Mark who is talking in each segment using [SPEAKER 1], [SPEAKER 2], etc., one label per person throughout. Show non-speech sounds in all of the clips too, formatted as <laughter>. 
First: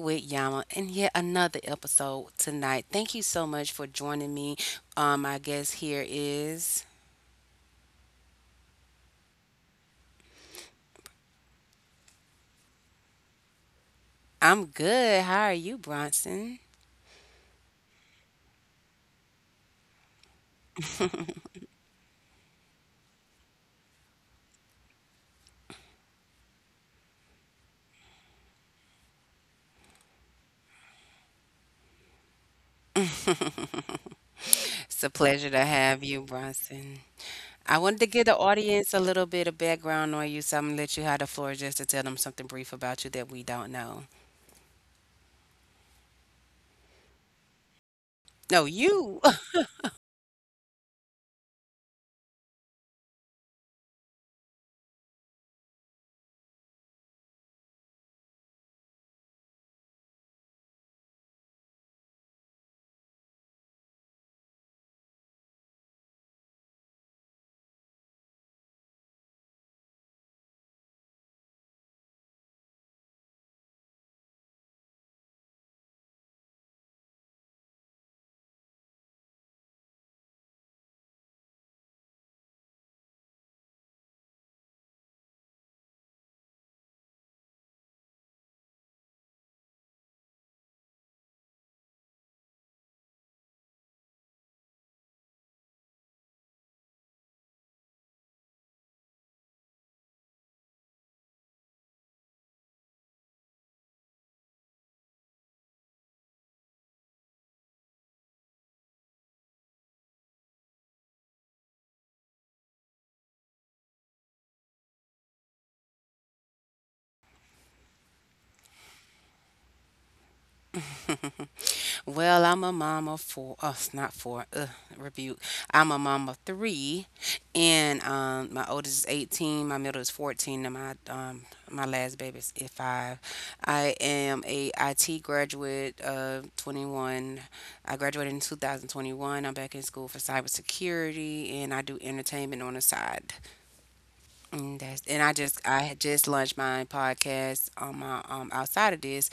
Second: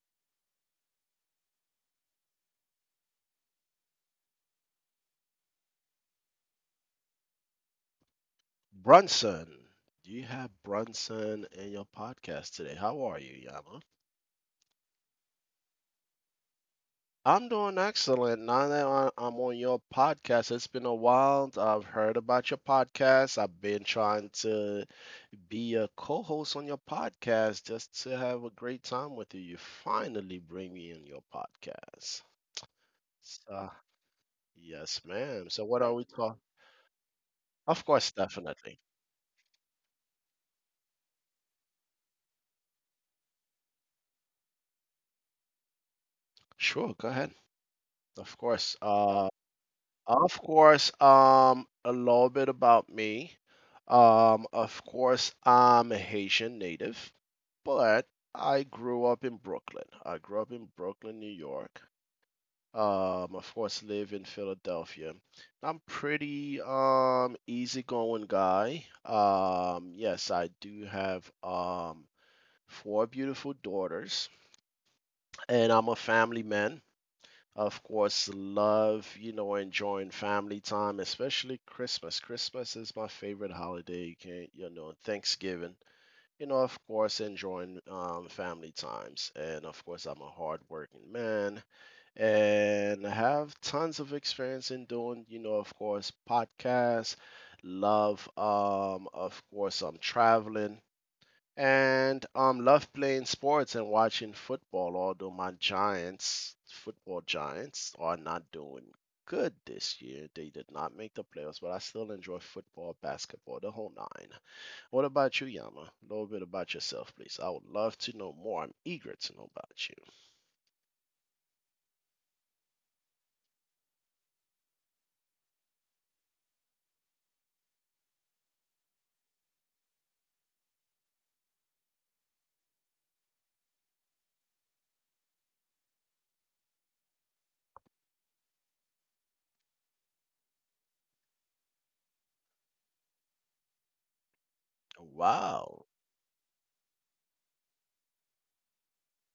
[SPEAKER 1] with Yama, and yet another episode tonight. Thank you so much for joining me. My guest here is
[SPEAKER 2] Brunson. Do you have Brunson in your podcast today? How are you, Yama?
[SPEAKER 1] I'm good. How are you, Bronson?
[SPEAKER 2] I'm doing excellent. Now that I'm on your podcast, it's been a while. I've heard about your podcast. I've been trying to be a co host on your podcast just to have a great time with you. You finally bring me in your podcast. So,
[SPEAKER 1] It's
[SPEAKER 2] yes,
[SPEAKER 1] a pleasure
[SPEAKER 2] ma'am.
[SPEAKER 1] to
[SPEAKER 2] So, what are
[SPEAKER 1] have
[SPEAKER 2] we
[SPEAKER 1] you,
[SPEAKER 2] talking?
[SPEAKER 1] Bronson. I
[SPEAKER 2] Of
[SPEAKER 1] wanted to
[SPEAKER 2] course,
[SPEAKER 1] give the
[SPEAKER 2] definitely.
[SPEAKER 1] audience a little bit of background on you, so I'm gonna let you have the floor just to tell them something brief about you that we don't know.
[SPEAKER 2] Sure, go ahead. Of
[SPEAKER 1] No,
[SPEAKER 2] course.
[SPEAKER 1] you.
[SPEAKER 2] uh, Of course, a little bit about me. Of course, I'm a Haitian native, but I grew up in Brooklyn. I grew up in Brooklyn, New York. Of course, live in Philadelphia. I'm pretty easygoing guy. Yes, I do have four beautiful daughters, and I'm a family man. Of course, love, enjoying family time, especially Christmas. Christmas is my favorite holiday. You can, not you know, Thanksgiving. You know, of course, enjoying family times. And of course, I'm a hardworking man and I have tons of experience in doing, of course, podcasts, love, of course, I'm traveling and love playing sports and watching football. Although my Giants, football Giants, are not doing good this year. They did not make the playoffs, but I still enjoy football, basketball, the whole nine. What about you, Yama? A little bit about yourself, please. I would love to know more. I'm eager to know about you.
[SPEAKER 1] <laughs> Well, I'm a mom of four. Oh, it's not four. Ugh, rebuke. I'm a mom of three, and my oldest is 18, my middle is 14, and my last baby is five. I am a IT graduate of 21. I graduated in 2021. I'm back in school for cybersecurity, and I do entertainment on the side. And that's and I just I
[SPEAKER 2] Wow.
[SPEAKER 1] had just launched my podcast on my outside of this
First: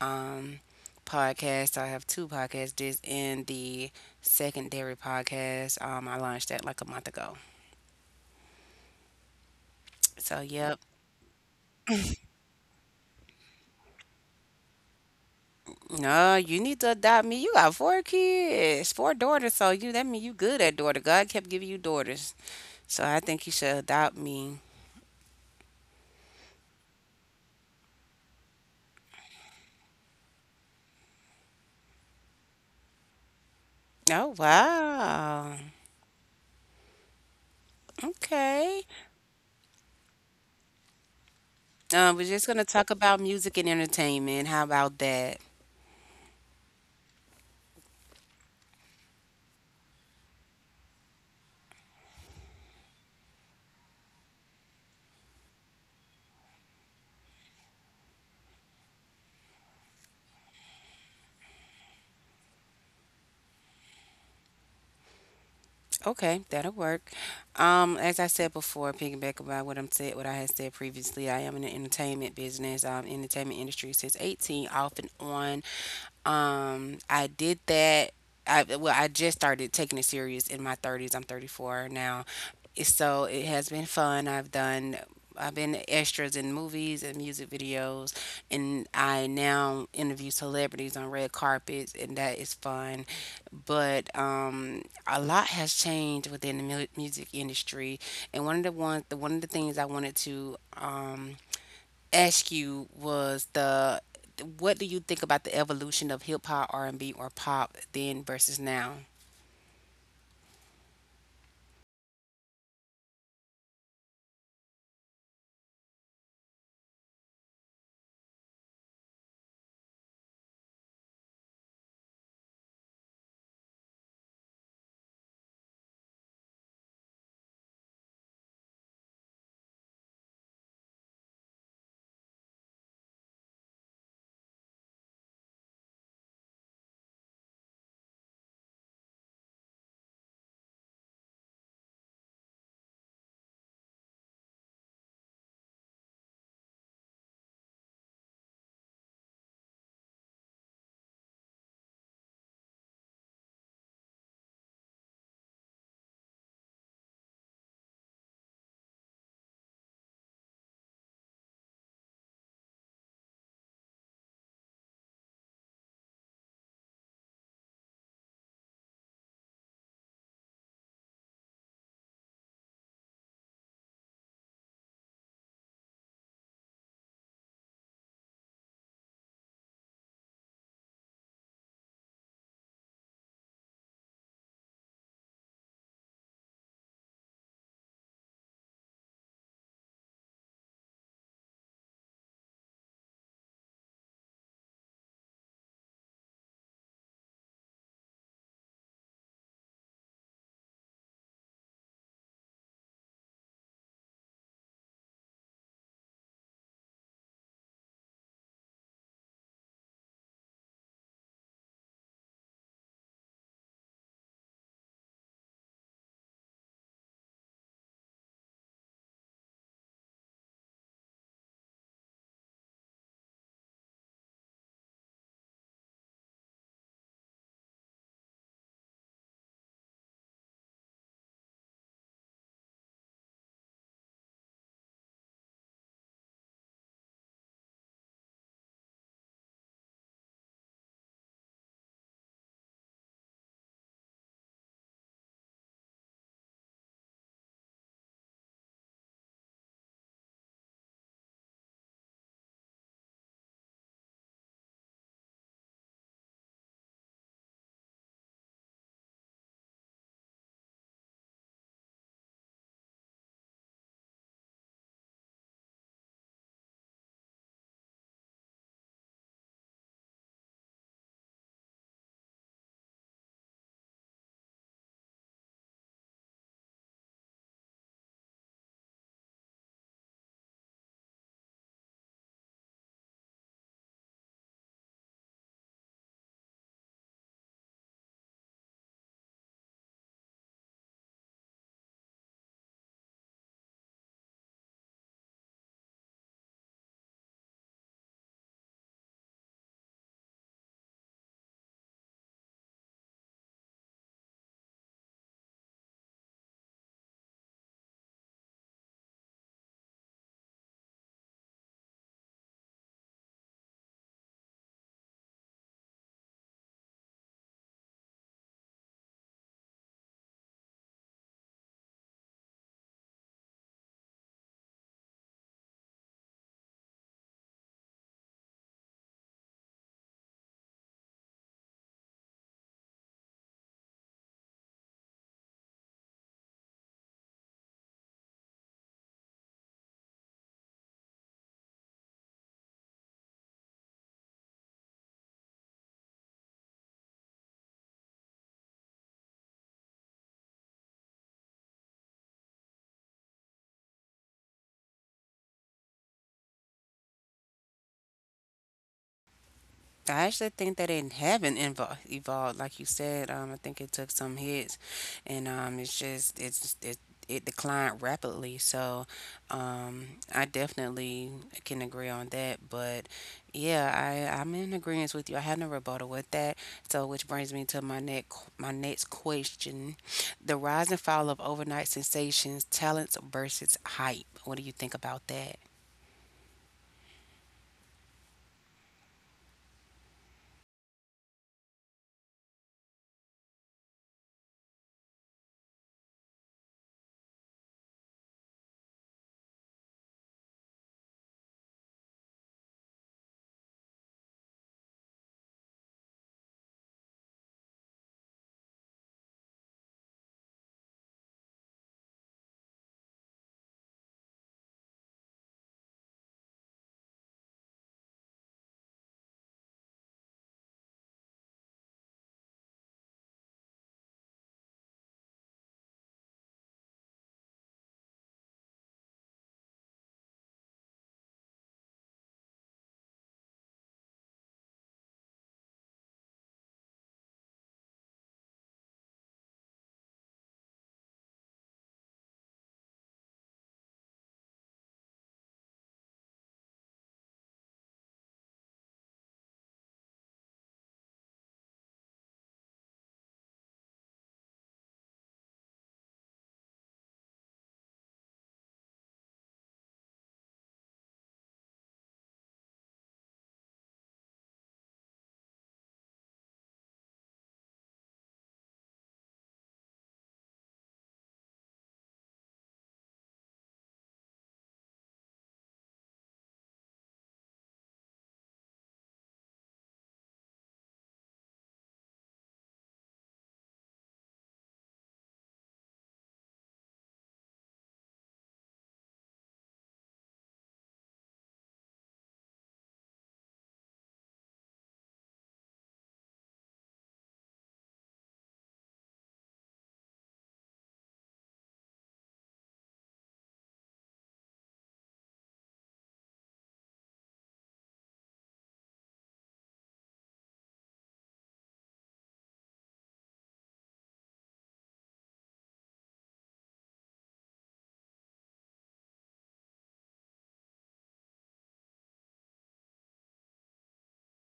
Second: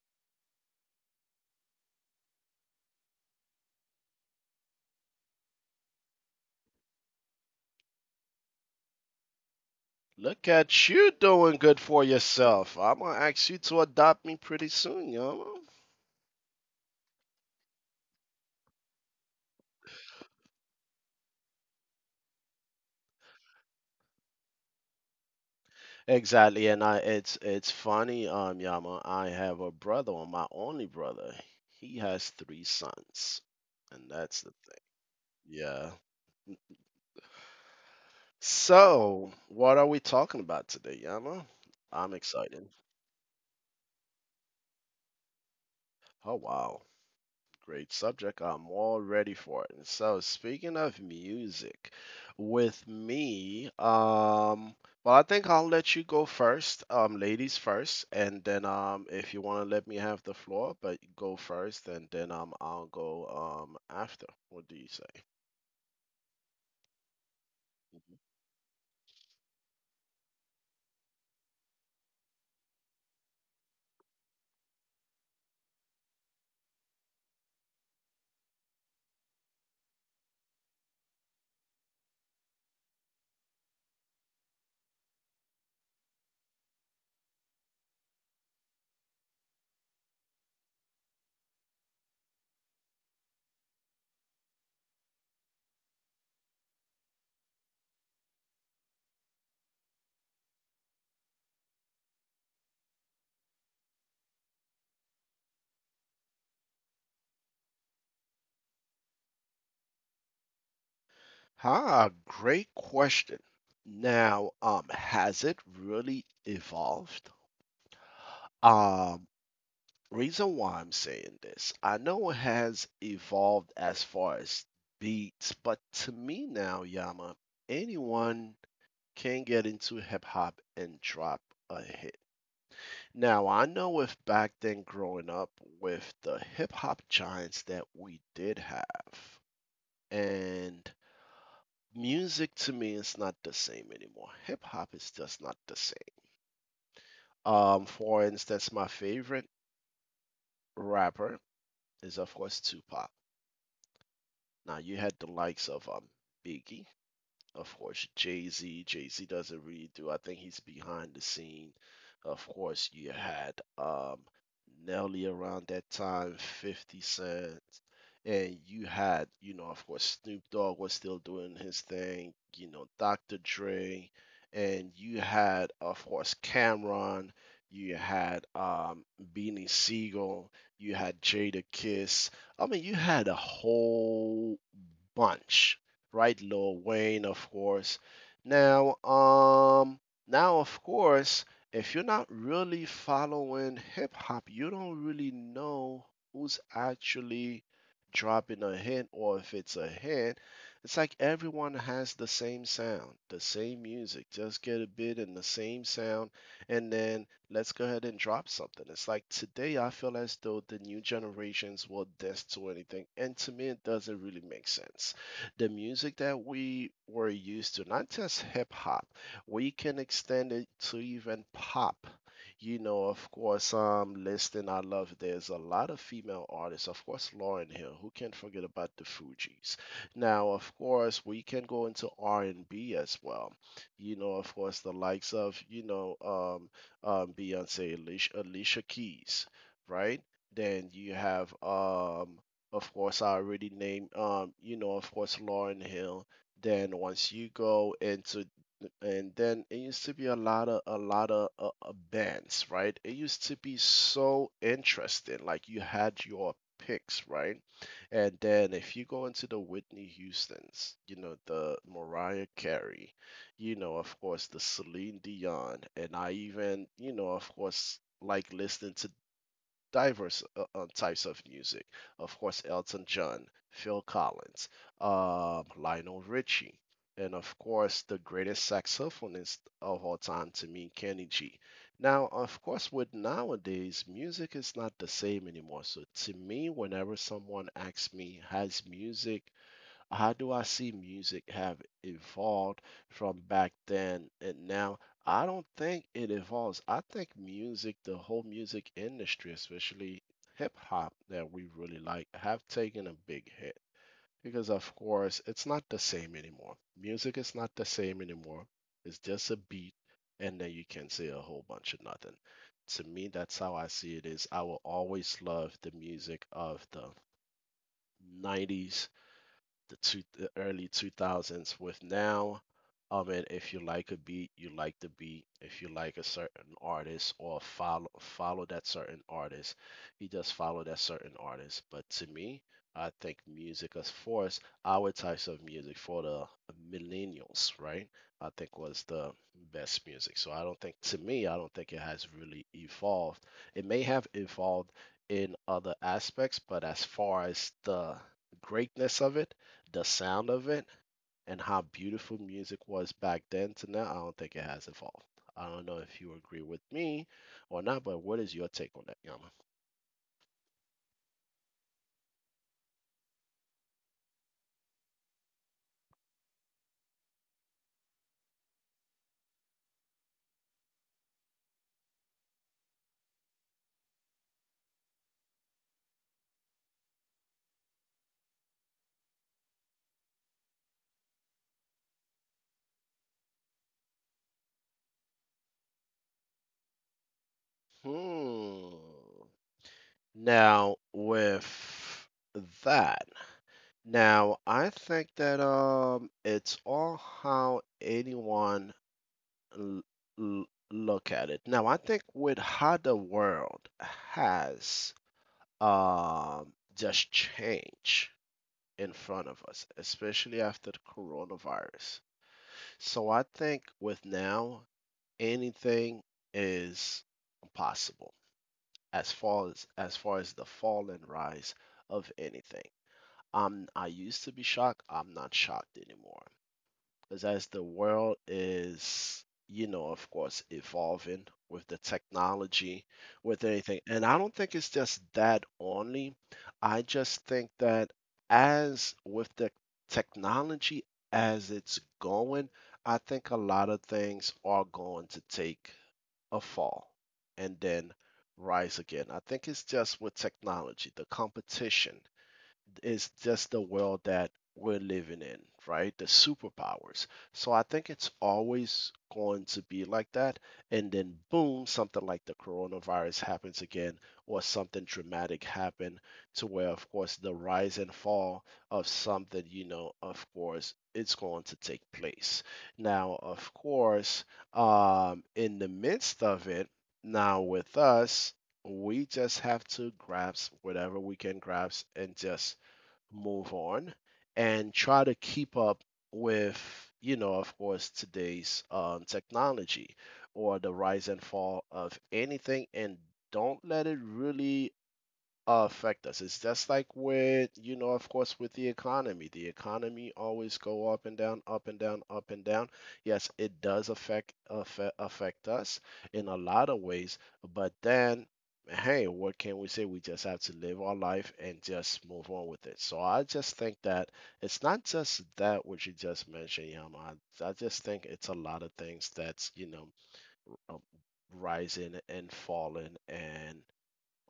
[SPEAKER 1] um, podcast. I have two podcasts. This and the secondary podcast. I launched that like a month ago. So
[SPEAKER 2] Look
[SPEAKER 1] yep.
[SPEAKER 2] at you doing good for yourself. I'm gonna ask you to adopt me pretty soon, Yama.
[SPEAKER 1] No, you need to adopt me. You got four kids, four daughters. So you that mean you good at daughter. God kept giving you daughters. So I think you should adopt me.
[SPEAKER 2] Exactly, and I it's funny, Yama. I have a brother, or my only brother. He has three sons, and
[SPEAKER 1] Oh
[SPEAKER 2] that's the thing.
[SPEAKER 1] wow.
[SPEAKER 2] Yeah.
[SPEAKER 1] Okay.
[SPEAKER 2] So, what are we talking about today, Yama? I'm
[SPEAKER 1] We're just
[SPEAKER 2] excited.
[SPEAKER 1] gonna talk about music and entertainment. How about that?
[SPEAKER 2] Oh, wow. Great subject. I'm all ready for it. And so, speaking of music, with me, well, I think I'll let you go first, ladies first, and then if you want to let me have the floor, but go first, and then I'll go after. What do you say?
[SPEAKER 1] Okay, that'll work. As I said before, piggyback about what I had said previously, I am in the entertainment business, entertainment industry since 18, off and on. I did that. I well, I just started taking it serious in my 30s. I'm 34 now, so it has been fun. I've been extras in movies and music videos, and I now interview celebrities on red carpets, and that is fun. But a lot has changed within the music industry, and one of the things I wanted to ask you was the what do you think about the evolution of hip hop, R&B or pop then versus now?
[SPEAKER 2] Ah, great question. Now, has it really evolved? Um, reason why I'm saying this, I know it has evolved as far as beats, but to me now, Yama, anyone can get into hip hop and drop a hit. Now, I know with back then growing up with the hip hop giants that we did have, and music to me is not the same anymore. Hip hop is just not the same. For instance, my favorite rapper is, of course, Tupac. Now you had the likes of Biggie, of course, Jay Z. Jay Z doesn't really do. I think he's behind the scene. Of course, you had Nelly around that time, 50 Cent, and you had, of course, Snoop Dogg was still doing his thing, Dr. Dre, and you had, of course, Cameron, you had Beanie Siegel, you had Jada Kiss. I mean, you had a whole bunch right, Lil Wayne, of course. Now, um, now, of course, if you're not really following hip hop, you don't really know who's actually dropping a hint or if it's a hint. It's like everyone has the same sound, the same music. Just get a bit in the same sound, and then let's go ahead and drop something. It's like today, I feel as though the new generations will dance to anything, and to me, it doesn't really make sense the music that we were used to, not just hip hop, we can extend it to even pop. You know, of course, listening, I love, there's a lot of female artists, of course, Lauren Hill, who can't forget about the Fugees. Now, of course, we can go into R&B as well. You know, of course, the likes of, Beyonce, Alicia Keys, right? Then you have of course, I already named, of course, Lauren Hill. Then once you go into, and then it used to be a lot of bands, right? It used to be so interesting. Like you had your picks, right? And then if you go into the Whitney Houston's, you know, the Mariah Carey, you know, of course, the Celine Dion, and I even, of course, like listening to diverse types of music. Of course, Elton John, Phil Collins, Lionel Richie, and of course, the greatest saxophonist of all time to me, Kenny G. Now, of course, with nowadays, music is not the same anymore. So, to me, whenever someone asks me, has music how do I see music have evolved from back then and now? I don't think it evolves. I think music, the whole music industry, especially hip hop that we really like, have taken a big hit because, of course, it's not the same anymore. Music is not the same anymore. It's just a beat, and then you can say a whole bunch of nothing. To me, that's how I see it is. I will always love the music of the 90s, the early 2000s with now. And if you like a beat, you like the beat. If you like a certain artist or follow that certain artist, you just follow that certain artist. But to me, I think music, as far as our types of music for the millennials, right, I think was the best music. So I don't think to me, I don't think it has really evolved. It may have evolved in other aspects, but as far as the greatness of it, the sound of it, and how beautiful music was back then to now, I don't think it has evolved. I don't know if you agree with me or not, but what is your take on that, Yama?
[SPEAKER 1] I actually think that it haven't evolved, like you said. I think it took some hits, and it's just it's it it declined rapidly. So, um, I definitely can agree on that. But yeah, I'm in agreement with you. I have no rebuttal with that. So, which brings me to my next question: the rise and fall of overnight sensations, talents versus hype. What do you think about that?
[SPEAKER 2] Hmm. Now, with that, now I think that it's all how anyone l- l- look at it. Now, I think with how the world has just changed in front of us, especially after the coronavirus. So I think with now anything is possible as far as the fall and rise of anything. I used to be shocked. I'm not shocked anymore. Because as the world is, of course, evolving with the technology, with anything, and I don't think it's just that only. I just think that as with the technology as it's going, I think a lot of things are going to take a fall and then rise again. I think it's just with technology, the competition, is just the world that we're living in, right? The superpowers. So I think it's always going to be like that. And then, boom, something like the coronavirus happens again, or something dramatic happened to where, of course, the rise and fall of something, of course, it's going to take place. Now, of course, in the midst of it, now with us, we just have to grasp whatever we can grasp and just move on and try to keep up with, of course, today's technology or the rise and fall of anything, and don't let it really affect us. It's just like with, of course, with the economy. The economy always go up and down, up and down, up and down. Yes, it does affect us in a lot of ways, but then hey, what can we say? We just have to live our life and just move on with it. So I just think that it's not just that what you just mentioned, Yama. I just think it's a lot of things that's, um, rising and falling and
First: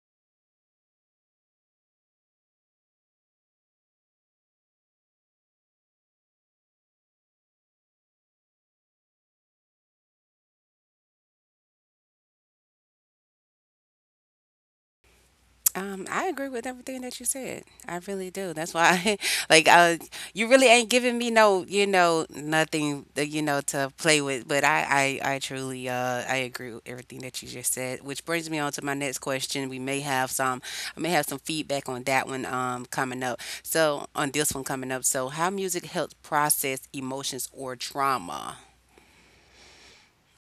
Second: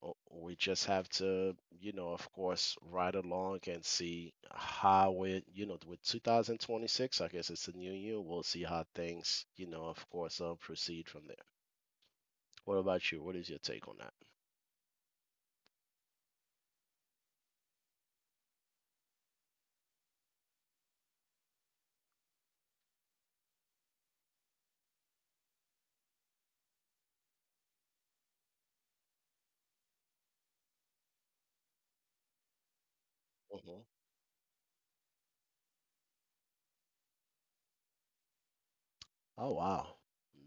[SPEAKER 2] we just have to, of course, ride along and see how it, you know, with 2026, I guess it's a new year. We'll see how things, of course, proceed from there. What about you? What is your take on that?
[SPEAKER 1] I agree with everything that you said. I really do. That's why, <laughs> like, uh, you really ain't giving me no, you know, nothing, that, you know, to play with. But I truly, I agree with everything that you just said. Which brings me on to my next question. We may have some, I may have some feedback on that one, coming up.
[SPEAKER 2] Mhm.
[SPEAKER 1] So on this one coming up. So how music helps process emotions or trauma.
[SPEAKER 2] Oh, wow.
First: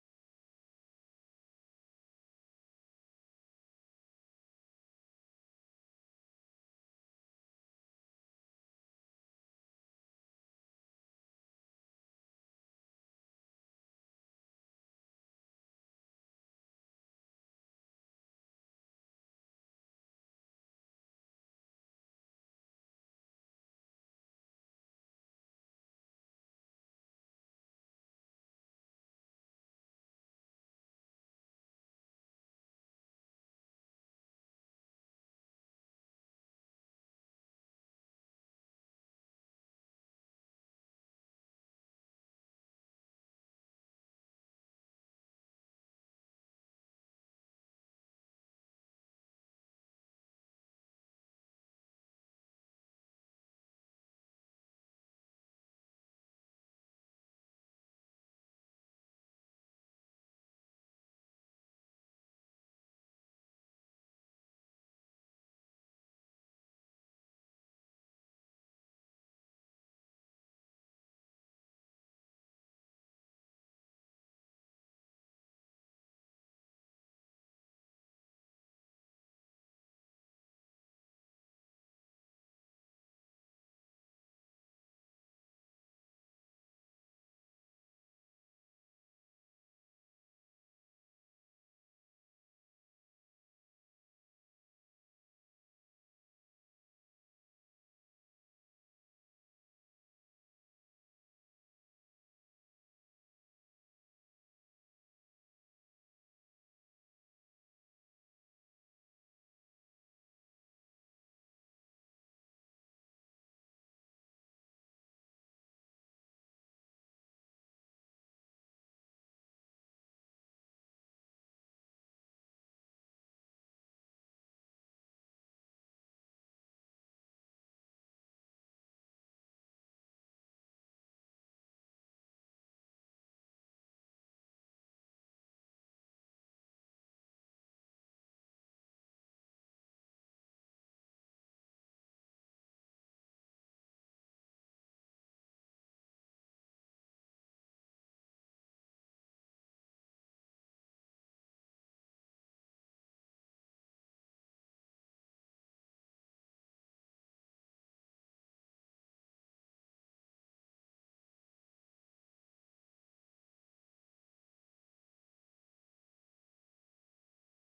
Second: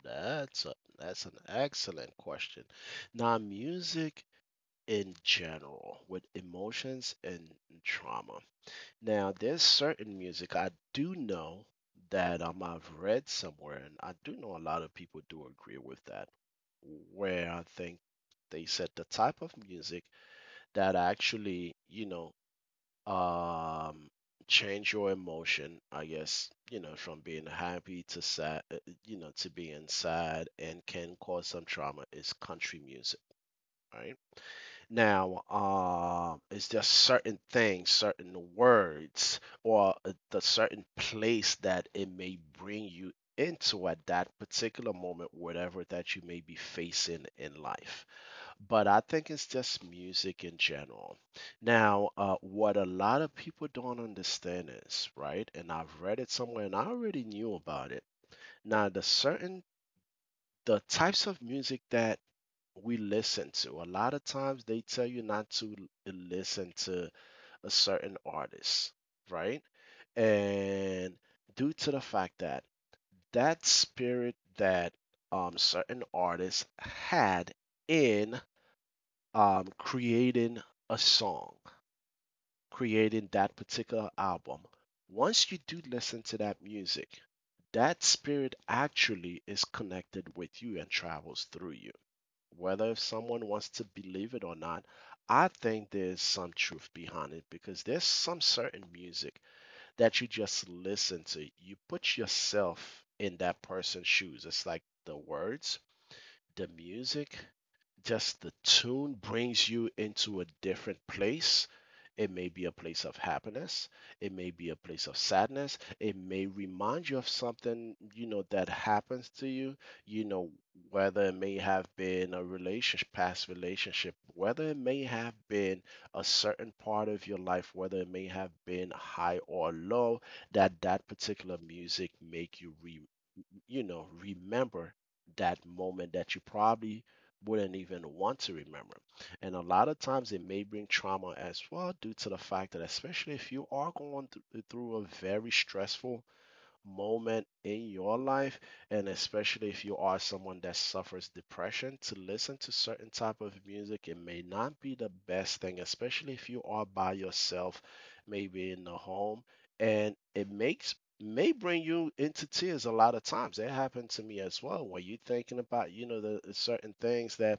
[SPEAKER 2] That's an excellent question. Now, music in general, with emotions and trauma. Now, there's certain music I do know that I've read somewhere, and I do know a lot of people do agree with that, where I think they said the type of music that actually, um, change your emotion, I guess, from being happy to sad, you know, to being sad and can cause some trauma is country music, right? Now, is there certain things, certain words, or the certain place that it may bring you into at that particular moment, whatever that you may be facing in life? But I think it's just music in general. Now, what a lot of people don't understand is, right, and I've read it somewhere and I already knew about it. Now, the types of music that we listen to, a lot of times they tell you not to listen to a certain artist, right? And due to the fact that that spirit that certain artists had in creating a song, creating that particular album, once you do listen to that music, that spirit actually is connected with you and travels through you, whether if someone wants to believe it or not. I think there's some truth behind it because there's some certain music that you just listen to. You put yourself in that person's shoes. It's like the words, the music, just the tune brings you into a different place. It may be a place of happiness. It may be a place of sadness. It may remind you of something, you know, that happens to you, you know, whether it may have been a relationship, past relationship, whether it may have been a certain part of your life, whether it may have been high or low, that that particular music make you remember that moment that you probably wouldn't even want to remember. And a lot of times it may bring trauma as well, due to the fact that, especially if you are going through a very stressful moment in your life, and especially if you are someone that suffers depression, to listen to certain type of music, it may not be the best thing, especially if you are by yourself, maybe in the home, and it makes may bring you into tears. A lot of times that happened to me as well, when you are thinking about, you know, the certain things that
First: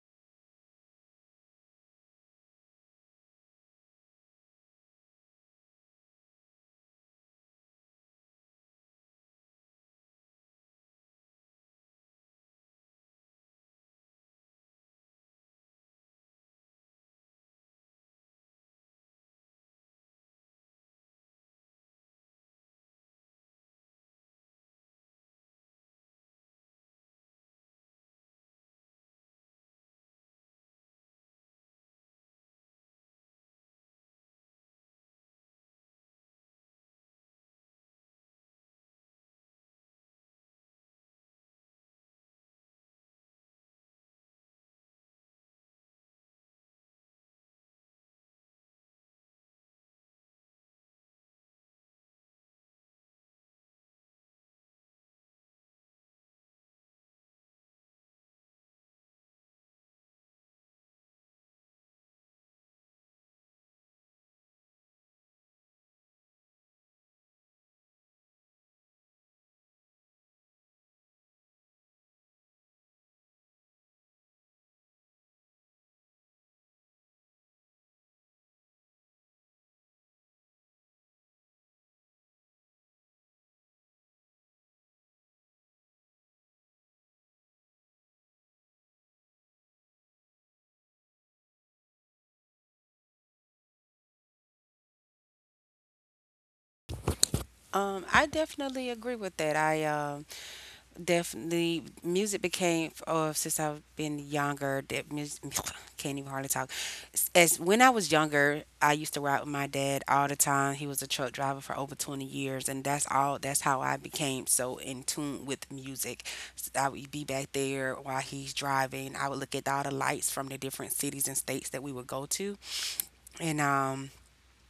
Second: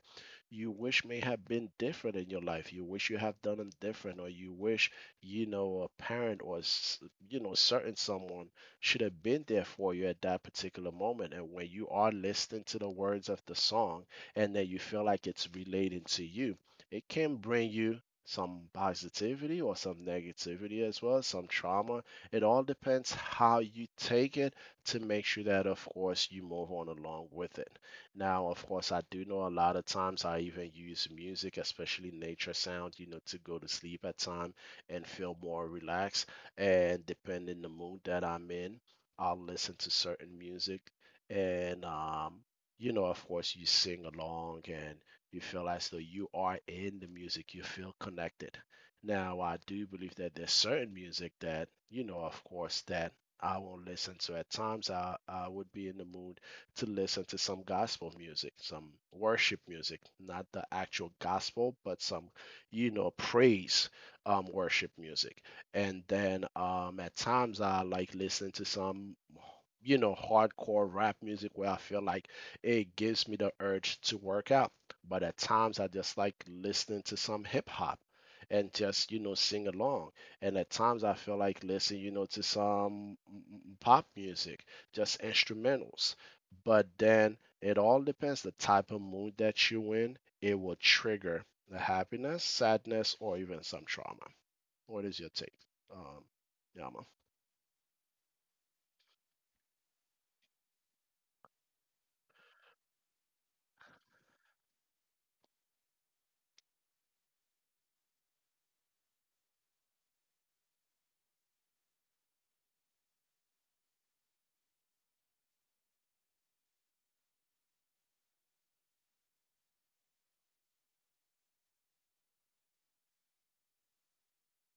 [SPEAKER 2] you wish may have been different in your life, you wish you have done them different, or you wish, you know, a parent or certain someone should have been there for you at that particular moment. And when you are listening to the words of the song and that you feel like it's relating to you, it can bring you some positivity or some negativity as well, some trauma. It all depends how you take it, to make sure that, of course, you move on along with it. Now, of course, I do know a lot of times I even use music, especially nature sound, you know, to go to sleep at time and feel more relaxed, and depending the mood that I'm in, I'll listen to certain music, and you know, of course, you sing along and you feel as though you are in the music. You feel connected. Now, I do believe that there's certain music that, you know, of course, that I won't listen to. At times, I would be in the mood to listen to some gospel music, some worship music, not the actual gospel, but some, you know, praise, worship music. And then at times I like listen to some, you know, hardcore rap music where I feel like it gives me the urge to work out. But at times I just like listening to some hip hop and just, you know, sing along. And at times I feel like listening, you know, to some pop music, just instrumentals. But then it all depends the type of mood that you're in. It will trigger the happiness, sadness, or even some trauma. What is your take? Um, Yama.
[SPEAKER 1] I definitely agree with that. I Definitely, music became oh since I've been younger. That music <laughs> <sniffs> can't even hardly talk. As when I was younger, I used to ride with my dad all the time. He was a truck driver for over 20 years, and that's all. That's how I became so in tune with music. I would be back there while he's driving. I would look at all the lights from the different cities and states that we would go to, and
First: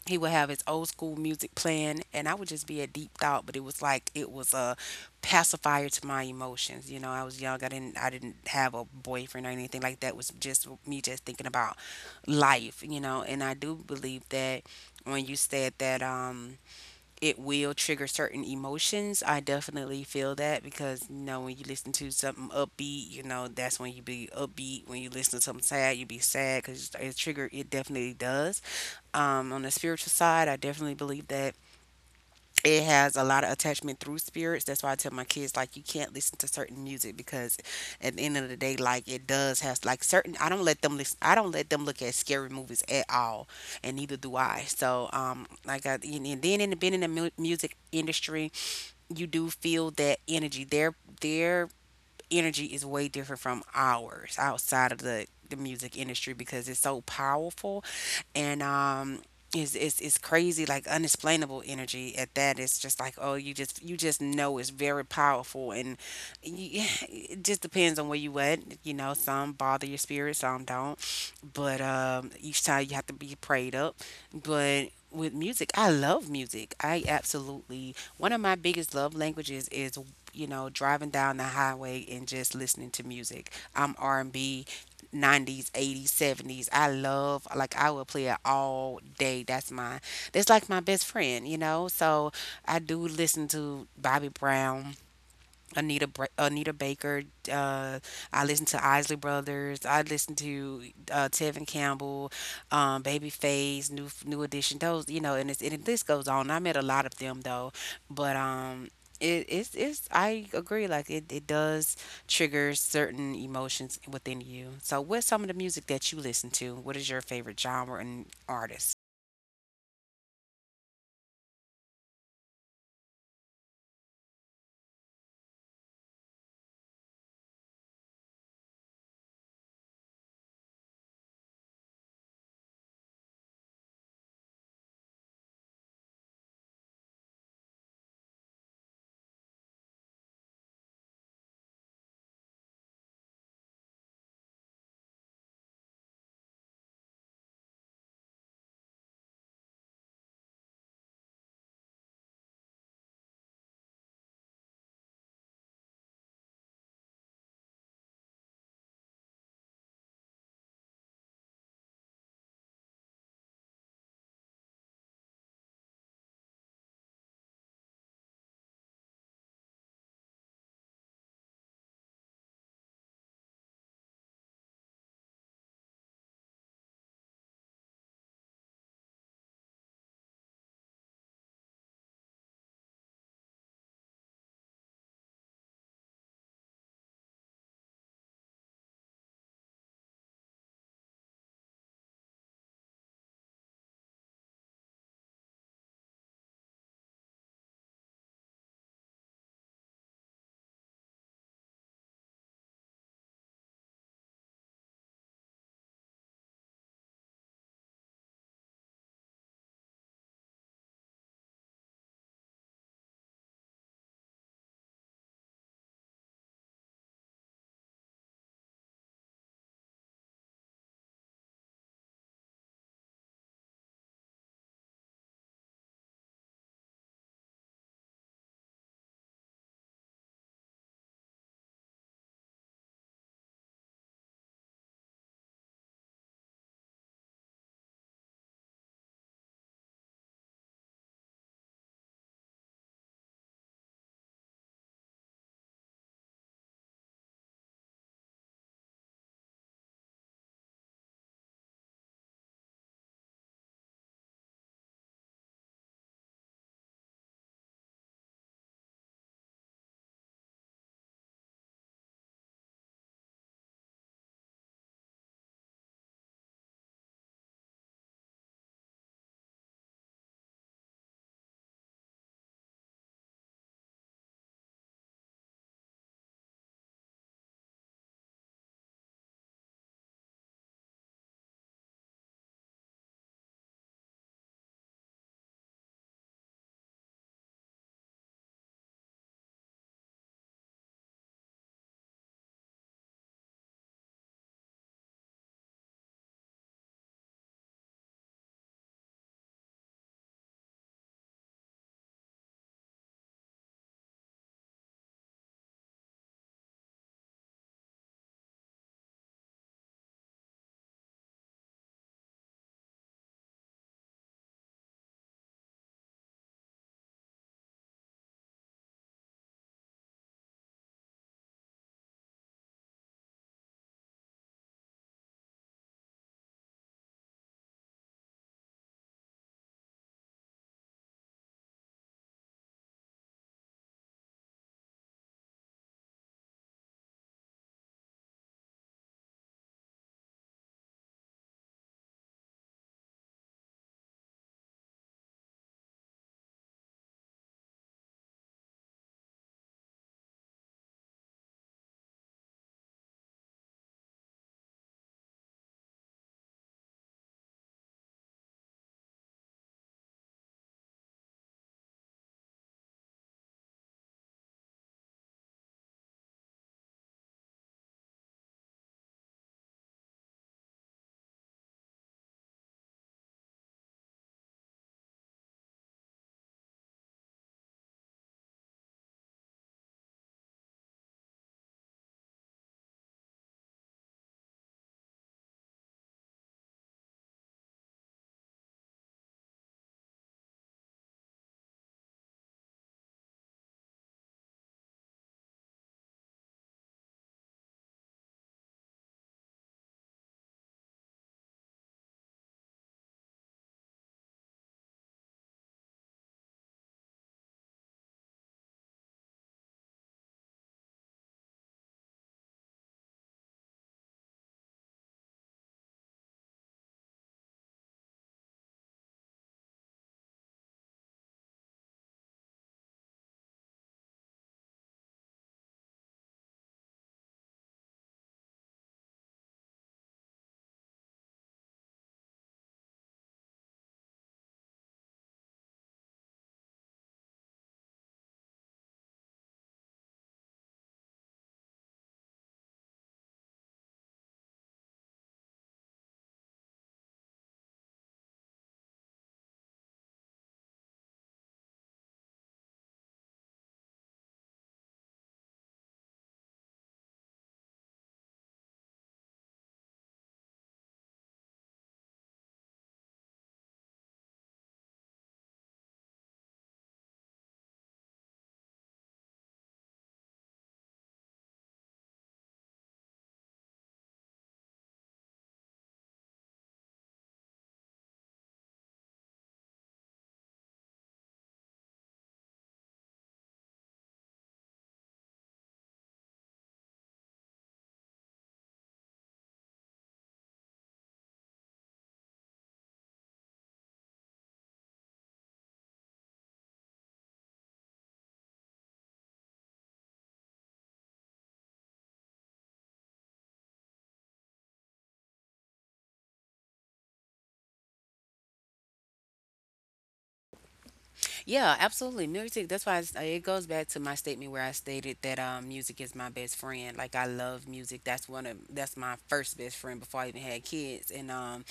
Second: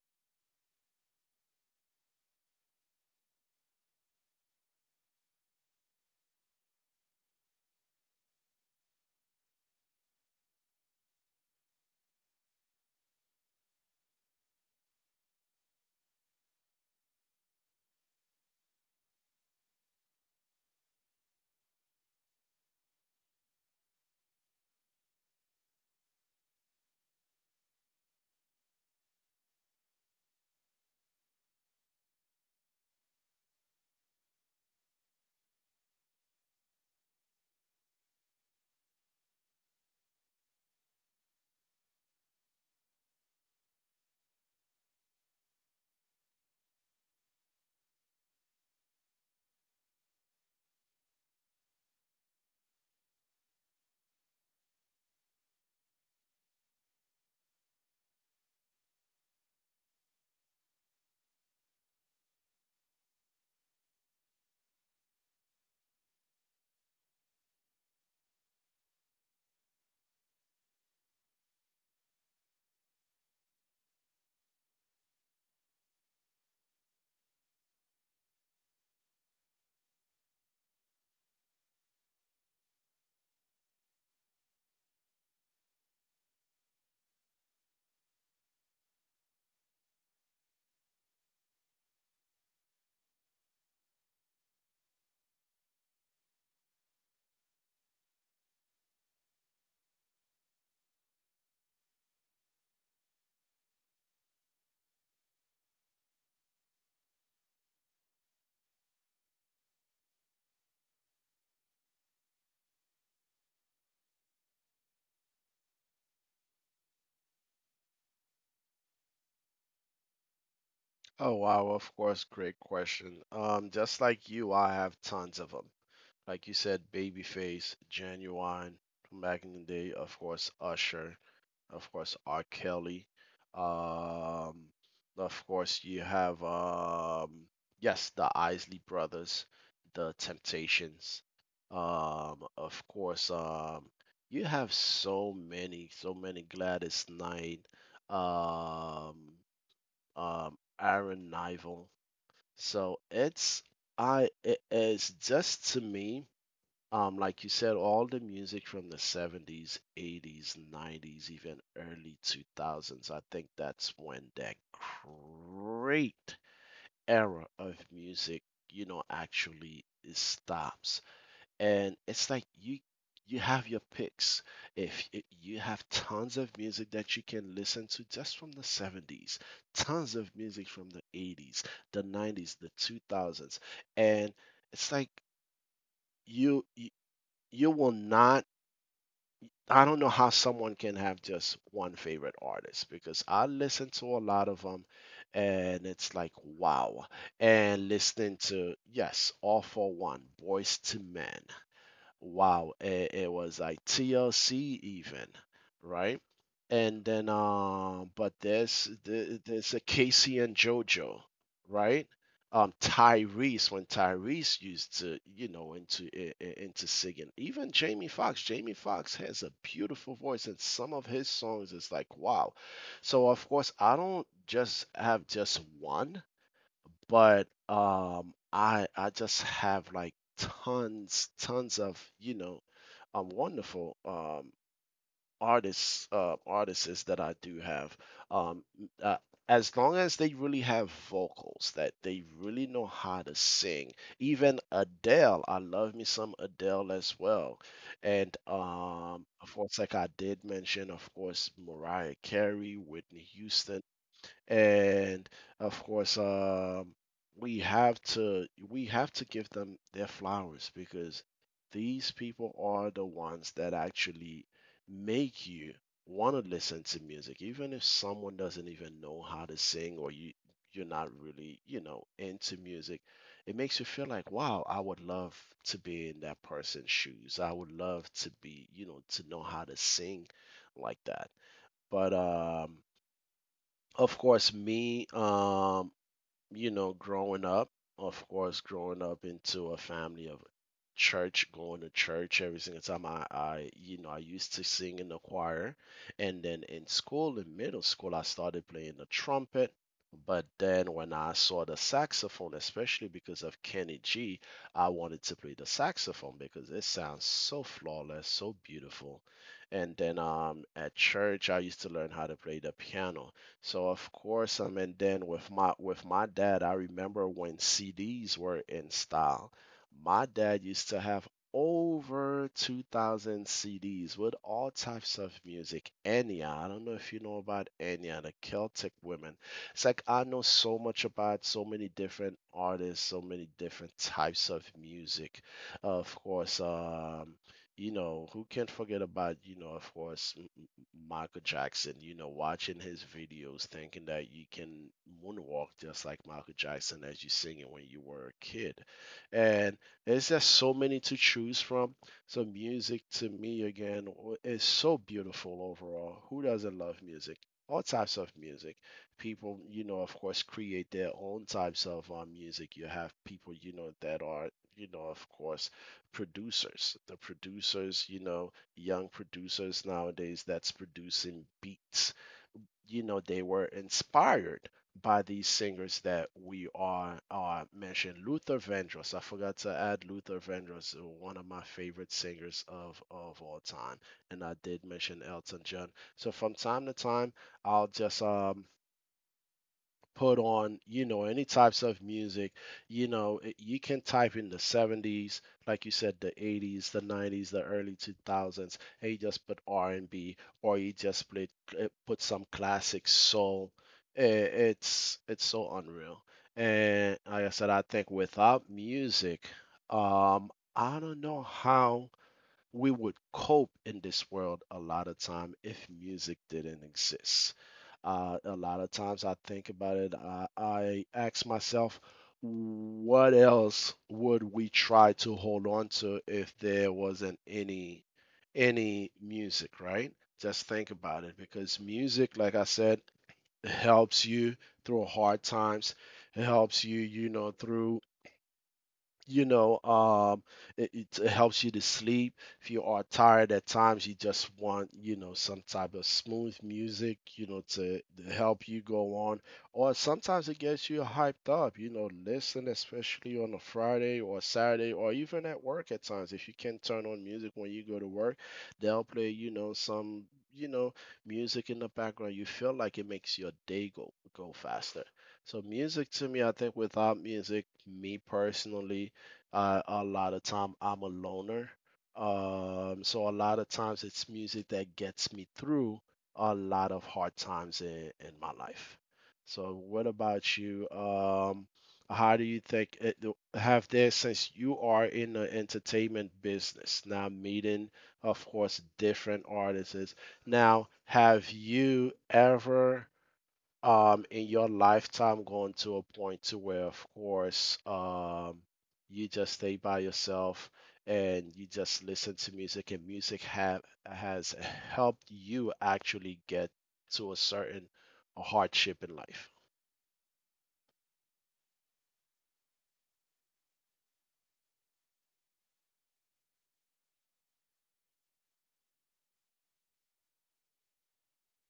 [SPEAKER 1] he would have his old school music playing, and I would just be a deep thought. But it was like it was a pacifier to my emotions. You know, I was young, I didn't have a boyfriend or anything like that. It was just me just thinking about life, you know. And I do believe that when you said that it will trigger certain emotions. I definitely feel that because you know when you listen to something upbeat, you know that's when you be upbeat. When you listen to something sad, you be sad because it trigger. It definitely does. On the spiritual side, I definitely believe that it has a lot of attachment through spirits. That's why I tell my kids, like, you can't listen to certain music because at the end of the day, like it does have like certain I don't let them look at scary movies at all. And neither do I. So like I and then in the being in the music industry, you do feel that energy. Their energy is way different from ours outside of the music industry because it's so powerful, and is is crazy, like unexplainable energy at that. It's just like, oh, you just know it's very powerful. And you, <sighs> it just depends on where you at. You know, some bother your spirit, some don't. But each time you have to be prayed up. But with music, I love music. I absolutely, one of my biggest love languages is, you know, driving down the highway and just listening to music. I'm R&B, 90s, 80s, 70s. I love, like I will play it all day. That's like my best friend, you know. So I do listen to Bobby Brown. Anita Baker. Uh, I listen to Isley Brothers. I listen to Tevin Campbell, Babyface, New Edition. Those, you know, and it's, and the list goes on. I met a lot of them though, but it's, I agree. Like it does trigger certain emotions within you. So, what's some of the music that you listen to? What is your favorite genre and artist?
[SPEAKER 2] Oh, wow, of course, great question. Just like you, I have tons of them. Like you said, Babyface, Genuine, from back in the day, of course, Usher, of course, R. Kelly. Um, of course, you have, yes, the Isley Brothers, the Temptations. Of course, you have so many Gladys Knight, um, Aaron Nival. So, it is just to me, like you said, all the music from the 70s, 80s, 90s, even early 2000s. I think that's when that great era of music, you know, actually stops. And it's like you have your picks. If you have tons of music that you can listen to just from the 70s, tons of music from the 80s, the 90s, the 2000s, and it's like you you, you will not. I don't know how someone can have just one favorite artist, because I listen to a lot of them, and it's like wow. And listening to, yes, All for One, Boys to Men. Wow, it was like TLC even, right? And then but there's a Casey and JoJo, right? Tyrese, when Tyrese used to, you know, into singing. Even Jamie Foxx, Jamie Foxx has a beautiful voice, and some of his songs is like wow. So of course I don't just have just one, but I just have like tons of, you know, wonderful, artists that I do have, um n- uh, as long as they really have vocals that they really know how to sing. Even Adele, I love me some Adele as well. And of course, like I did mention, of course, Mariah Carey, Whitney Houston. And of course, we have to give them their flowers because these people are the ones that actually make you want to listen to music, even if someone doesn't even know how to sing, or you're not really, you know, into music, it makes you feel like, wow, I would love to be in that person's shoes, I would love to be, you know, to know how to sing like that. But of course, me, you know, growing up, of course, growing up into a family of church, going to church every single time, I you know I used to sing in the choir. And then in middle school, I started playing the trumpet. But then, when I saw the saxophone, especially because of Kenny G, I wanted to play the saxophone because it sounds so flawless, so beautiful. And then at church, I used to learn how to play the piano. So, of course, and then with my dad, I remember when CDs were in style. My dad used to have over 2,000 CDs with all types of music. Enya, I don't know if you know about Enya, the Celtic women. It's like I know so much about so many different artists, so many different types of music. Of course, you know, who can't forget about, you know, of course, Michael Jackson, you know, watching his videos, thinking that you can moonwalk just like Michael Jackson as you sing it when you were a kid. And there's just so many to choose from. So music to me again is so beautiful overall. Who doesn't love music? All types of music. People, you know, of course, create their own types of music. You have people, you know, that are, you know, of course, producers. The producers, you know, young producers nowadays that's producing beats. You know, they were inspired by these singers that we are mentioned. Luther Vandross. I forgot to add Luther Vandross, one of my favorite singers of, all time. And I did mention Elton John. So from time to time, I'll just put on, you know, any types of music. You know, you can type in the 70s, like you said, the 80s, the 90s, the early 2000s, and you just put R&B, or you just put some classic soul. I- it's so unreal. And like I said, I think without music, I don't know how we would cope in this world a lot of time if music didn't exist. A lot of times I think about it, I ask myself, what else would we try to hold on to if there wasn't any music, right? Just think about it, because music, like I said, helps you through hard times. It helps you, you know, through, you know um it helps you to sleep if you are tired. At times you just want, you know, some type of smooth music, you know, to help you go on. Or sometimes it gets you hyped up, you know. Listen, especially on a Friday or Saturday, or even at work at times, if you can turn on music when you go to work, they'll play, you know, some, you know, music in the background. You feel like it makes your day go faster. So music to me, I think without music, me personally, a lot of time I'm a loner. So, a lot of times it's music that gets me through a lot of hard times in my life. So what about you? How do you think it have there, since you are in the entertainment business now, meeting, of course, different artists? Now, have you ever in your lifetime going to a point to where, of course, you just stay by yourself and you just listen to music, and music have has helped you actually get to a certain hardship in life?
[SPEAKER 1] Yeah, absolutely. Music. That's why it goes back to my statement where I stated that music is my best friend. Like I love music. That's one of that's my first best friend before I even had kids. And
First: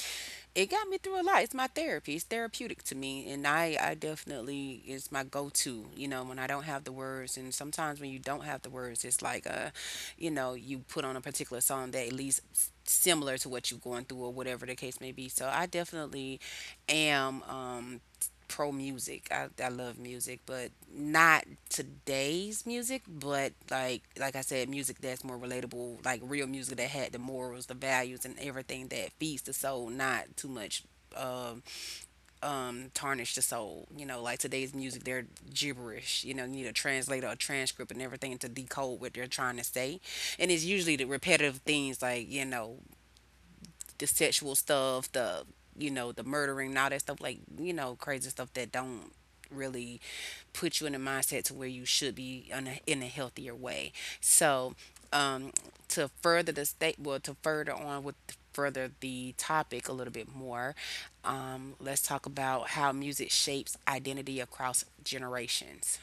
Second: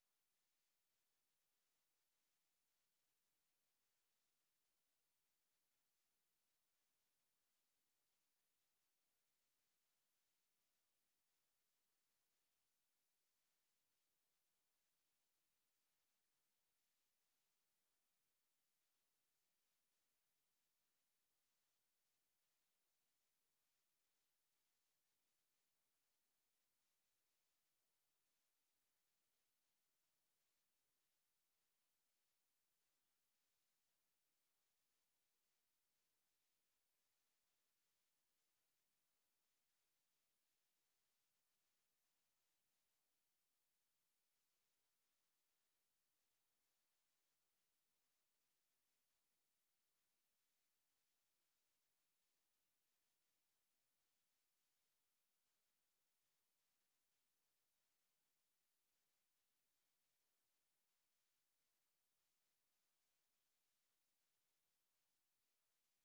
[SPEAKER 1] it got me through a lot. It's my therapy. It's therapeutic to me, and I definitely, it's my go to. You know, when I don't have the words, and sometimes when you don't have the words, it's like you know, you put on a particular song that at least similar to what you're going through or whatever the case may be. So I definitely am. Pro music. I love music, but not today's music. But like I said, music that's more relatable, like real music that had the morals, the values, and everything that feeds the soul, not too much um tarnish the soul. You know, like today's music, they're gibberish. You know, you need a translator, a transcript, and everything to decode what they're trying to say. And it's usually the repetitive things like, you know, the sexual stuff, the you know, the murdering, and all that stuff, like, you know, crazy stuff that don't really put you in a mindset to where you should be in in a healthier way. So, um, to further on with, further the topic a little bit more, let's talk about how music shapes identity across generations.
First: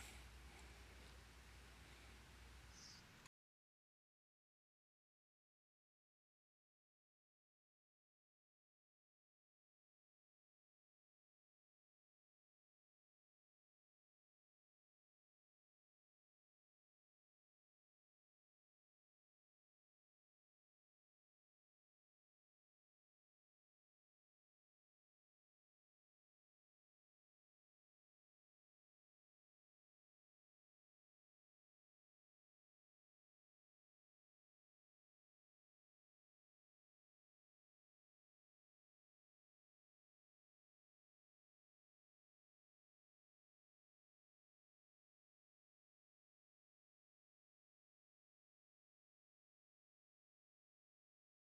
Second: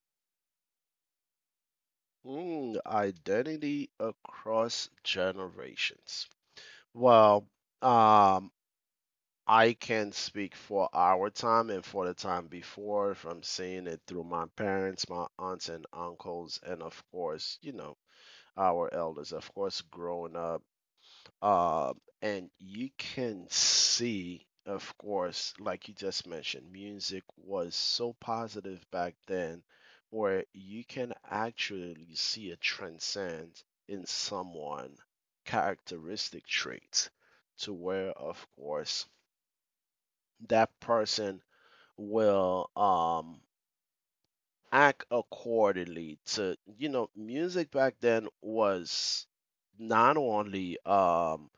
[SPEAKER 2] Mm, identity across generations. Well, um I can speak for our time and for the time before, from seeing it through my parents, my aunts and uncles, and of course, you know, our elders, of course, growing up. Uh, and you can see, of course, like you just mentioned, music was so positive back then, where you can actually see a transcend in someone characteristic traits to where, of course, that person will act accordingly. To, you know, music back then was not only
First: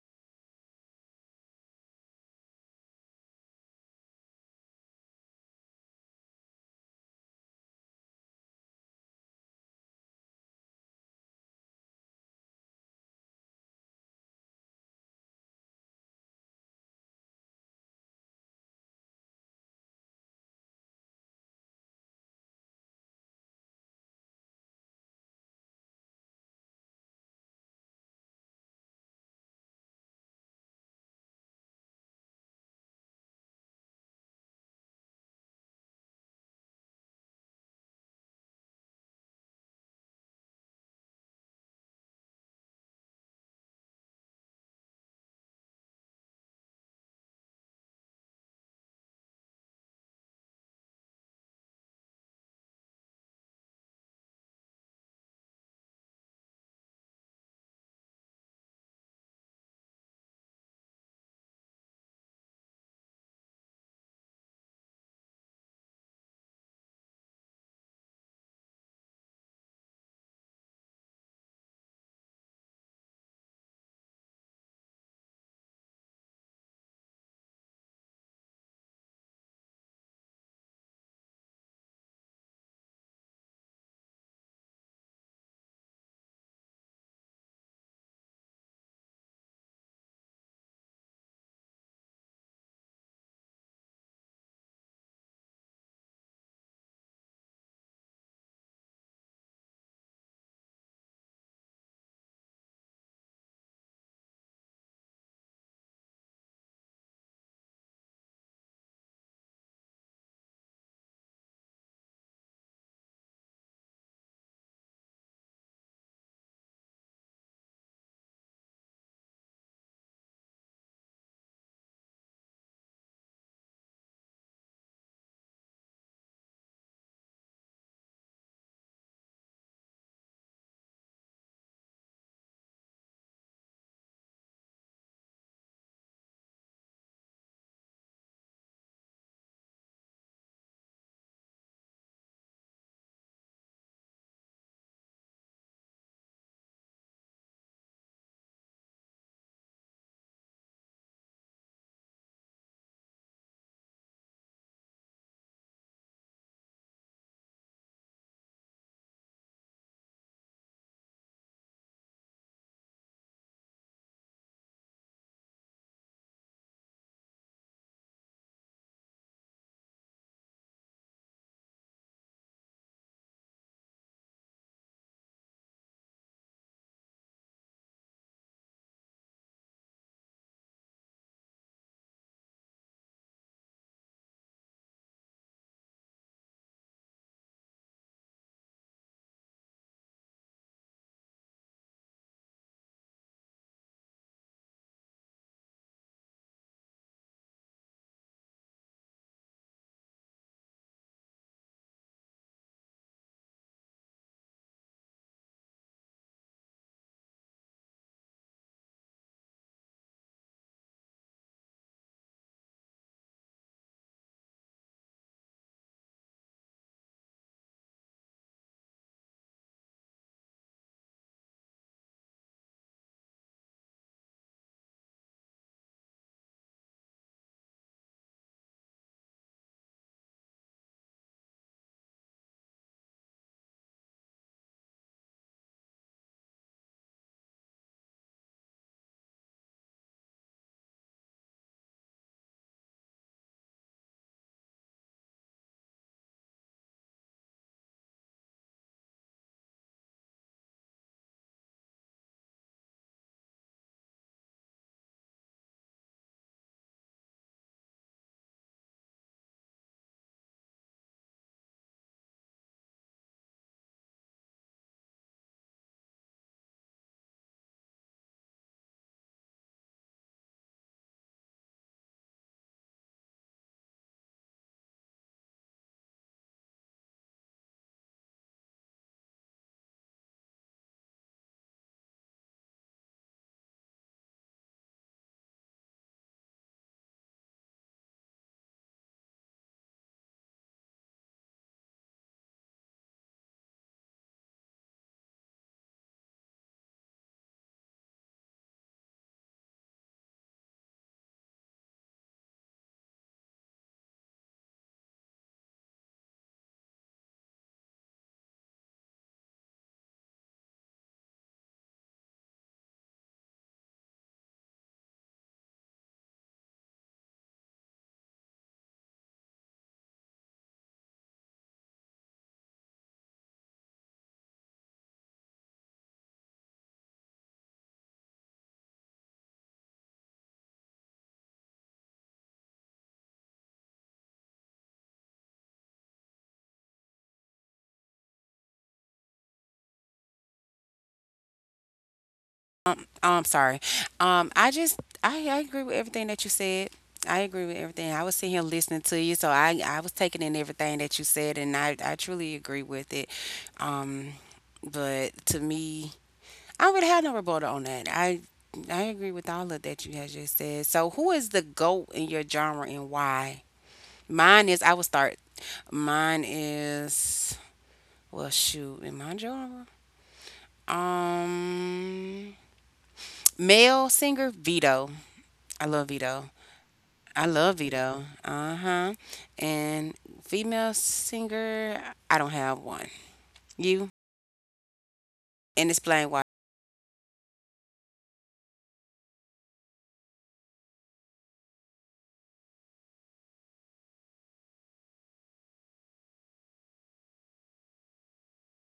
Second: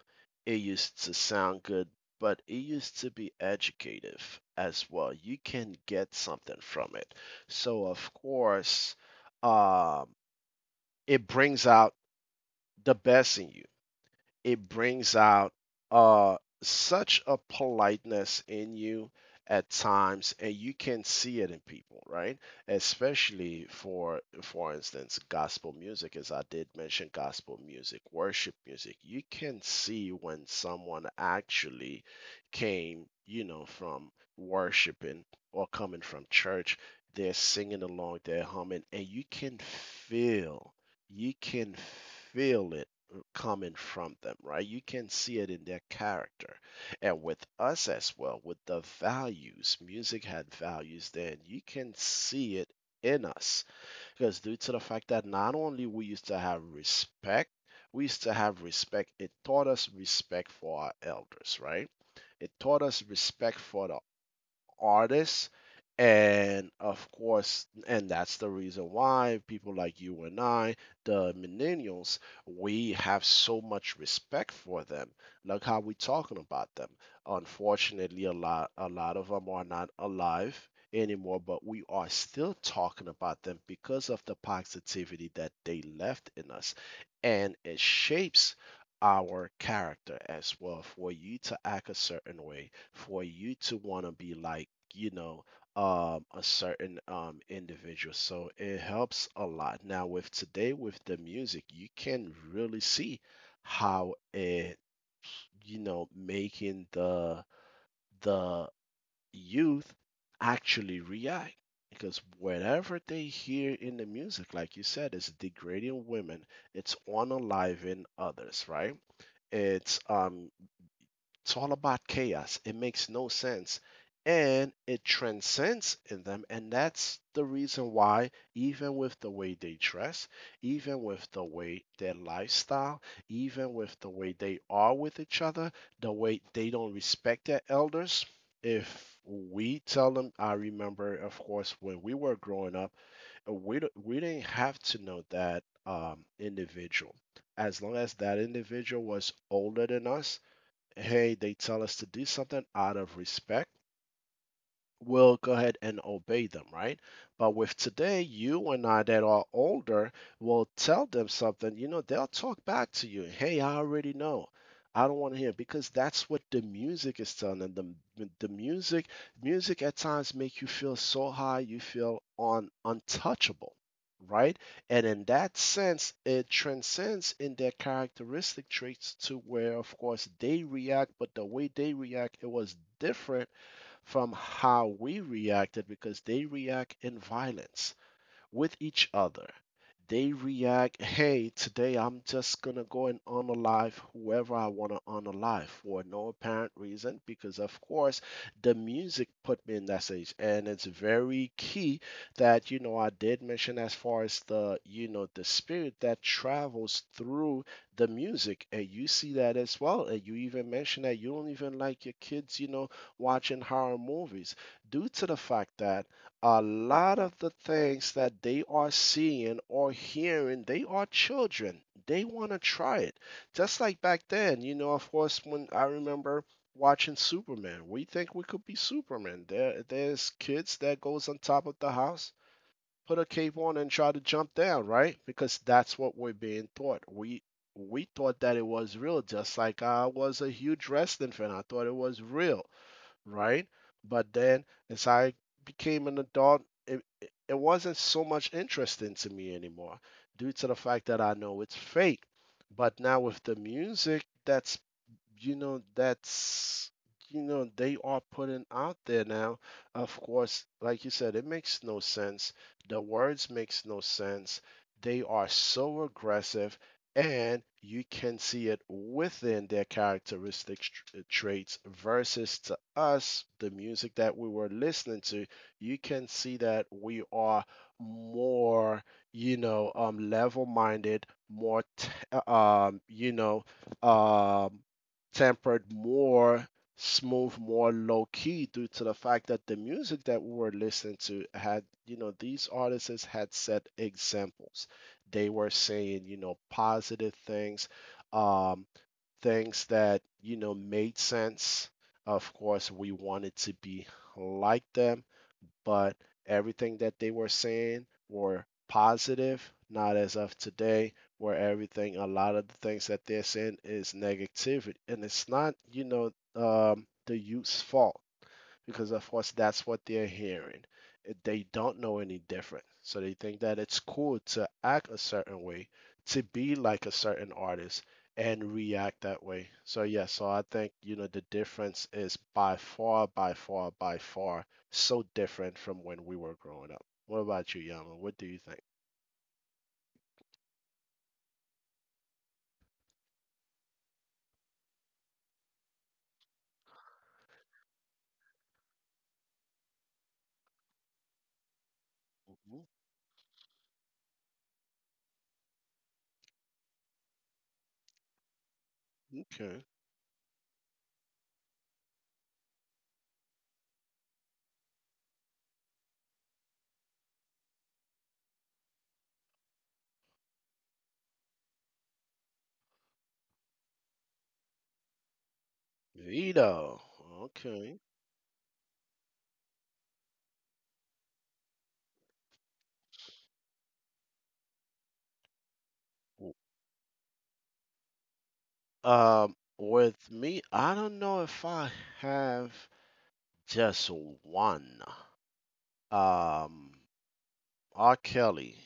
[SPEAKER 2] it used to sound good, but it used to be educative as well. You can get something from it. So of course, um it brings out the best in you. It brings out uh such a politeness in you at times, and you can see it in people, right? Especially for instance gospel music. As I did mention, gospel music, worship music, you can see when someone actually came, you know, from worshiping or coming from church, they're singing along, they're humming, and you can feel, you can feel it coming from them, right? You can see it in their character. And with us as well, with the values, music had values then, you can see it in us. Because due to the fact that not only we used to have respect, we used to have respect, it taught us respect for our elders, right? It taught us respect for the artists, and of course, and that's the reason why people like you and I, the millennials, we have so much respect for them. Look how we're talking about them. Unfortunately, a lot of them are not alive anymore, but we are still talking about them because of the positivity that they left in us. And it shapes our character as well, for you to act a certain way, for you to want to be like, you know, a certain individual. So it helps a lot. Now, with today, with the music, you can really see how it, you know, making the youth actually react, because whatever they hear in the music, like you said, is degrading women, it's unaliving others, right? It's it's all about chaos. It makes no sense. And it transcends in them. And that's the reason why, even with the way they dress, even with the way their lifestyle, even with the way they are with each other, the way they don't respect their elders, if we tell them, I remember, of course, when we were growing up, we didn't have to know that individual. As long as that individual was older than us, hey, they tell us to do something, out of respect will go ahead and obey them, right? But with today, you and I that are older will tell them something, you know, they'll talk back to you. Hey, I already know. I don't want to hear it, because that's what the music is telling them. Music at times make you feel so high, you feel on untouchable, right? And in that sense, it transcends in their characteristic traits to where, of course, they react, but the way they react, it was different from how we reacted, because they react in violence with each other. They react, hey, today I'm just going to go and unalive whoever I want to unalive for no apparent reason, because of course the music put me in that stage. And it's very key that, you know, I did mention, as far as the, you know, the spirit that travels through the music. And you see that as well. And you even mentioned that you don't even like your kids, you know, watching horror movies due to the fact that a lot of the things that they are seeing or hearing, they are children. They want to try it. Just like back then, you know, of course, when I remember watching Superman, we think we could be Superman. There's kids that goes on top of the house, put a cape on, and try to jump down, right? Because that's what we're being taught. We thought that it was real, just like I was a huge wrestling fan. I thought it was real, right? But then as I became an adult, it wasn't so much interesting to me anymore due to the fact that I know it's fake. But now with the music that's, you know, that's, you know, they are putting out there now, of course, like you said, it makes no sense, the words makes no sense, they are so aggressive. And you can see it within their characteristic traits, versus to us the music that we were listening to, you can see that we are more, you know, level minded, more uh, you know, um tempered, more smooth, more low key, due to the fact that the music that we were listening to had, you know, these artists had set examples. They were saying, you know, positive things, um, things that, you know, made sense. Of course, we wanted to be like them, but everything that they were saying were positive, not as of today, where everything, a lot of the things that they're saying is negativity. And it's not, you know, the youth's fault, because of course that's what they're hearing. They don't know any different. So they think that it's cool to act a certain way, to be like a certain artist and react that way. So yeah, so I think, you know, the difference is by far, by far, by far so different from when we were growing up. What about you, Yama? What do you think?
[SPEAKER 1] I'm sorry. I agree with everything that you said. I agree with everything. I was sitting here listening to you, so I was taking in everything that you said, and I truly agree
[SPEAKER 2] Mhm.
[SPEAKER 1] with it. Um, but to me, I would have no rebuttal on that. I agree with all
[SPEAKER 2] Okay.
[SPEAKER 1] of that you had just said. So, who is the goat in your genre and why? Mine is. I will start. Mine is. Well, shoot, in my genre, um, male singer Vito. I love Vito.
[SPEAKER 2] Vito.
[SPEAKER 1] I love
[SPEAKER 2] Okay.
[SPEAKER 1] Vito. Uh huh. And female singer, I don't have one. You? And explain why.
[SPEAKER 2] W- with me, I don't know if I have just one. um, R. Kelly,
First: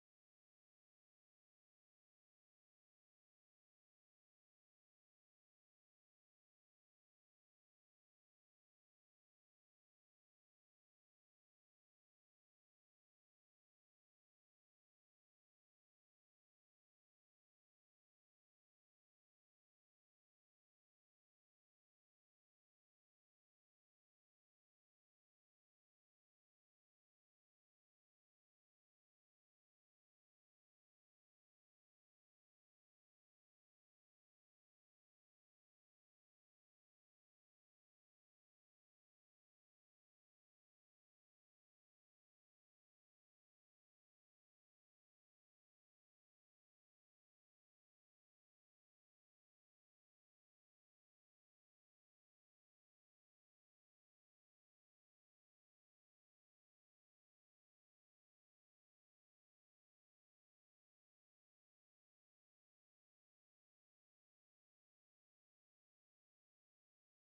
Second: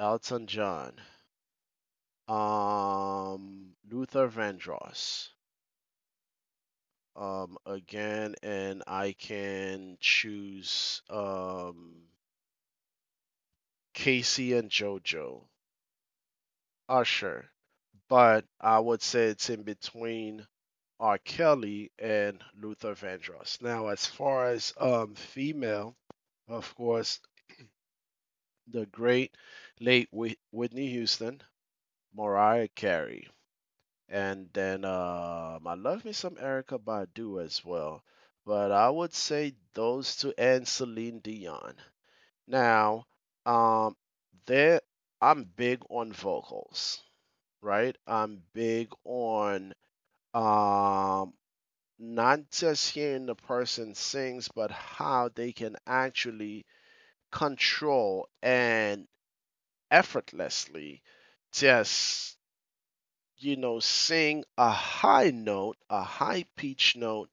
[SPEAKER 2] Elton John, Luther Vandross. Again, and I can choose Casey and JoJo, Usher. But I would say it's in between R. Kelly and Luther Vandross. Now, as far as female, of course, the great late Whitney Houston, Mariah Carey. And then I love me some Erica Badu as well. But I would say those two and Celine Dion. Now, um, there I'm big on vocals, right? I'm big on um, not just hearing the person sings, but how they can actually control and effortlessly just, you know, sing a high note, a high pitch note,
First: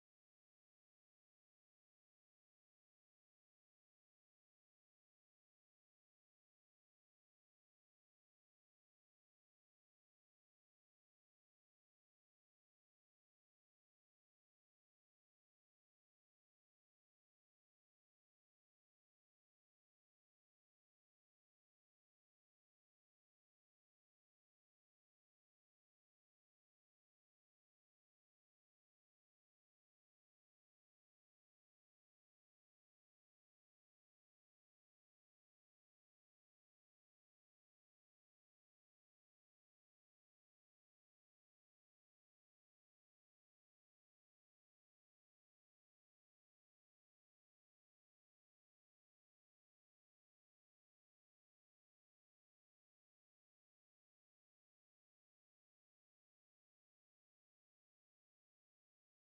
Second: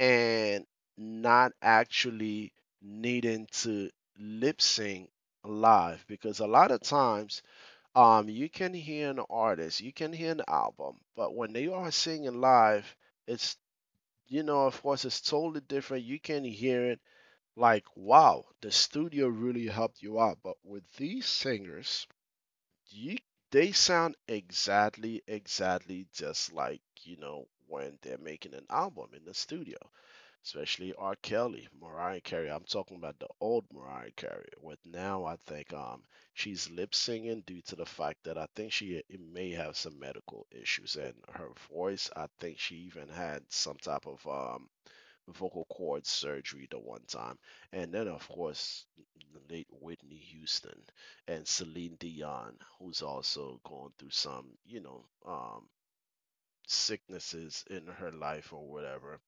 [SPEAKER 2] and not actually needing to lip sync live. Because a lot of times you can hear an artist, you can hear an album, but when they are singing live, it's, you know, of course, it's totally different. You can hear it like, wow, the studio really helped you out. But with these singers, you they sound exactly just like, you know, when they're making an album in the studio, especially R. Kelly, Mariah Carey. I'm talking about the old Mariah Carey. With now, I think she's lip singing due to the fact that I think she, it may have some medical issues, and her voice, I think she even had some type of vocal cord surgery the one time. And then, of course, the late Whitney Houston and Celine Dion, who's also going through some, you know, sicknesses in her life or whatever.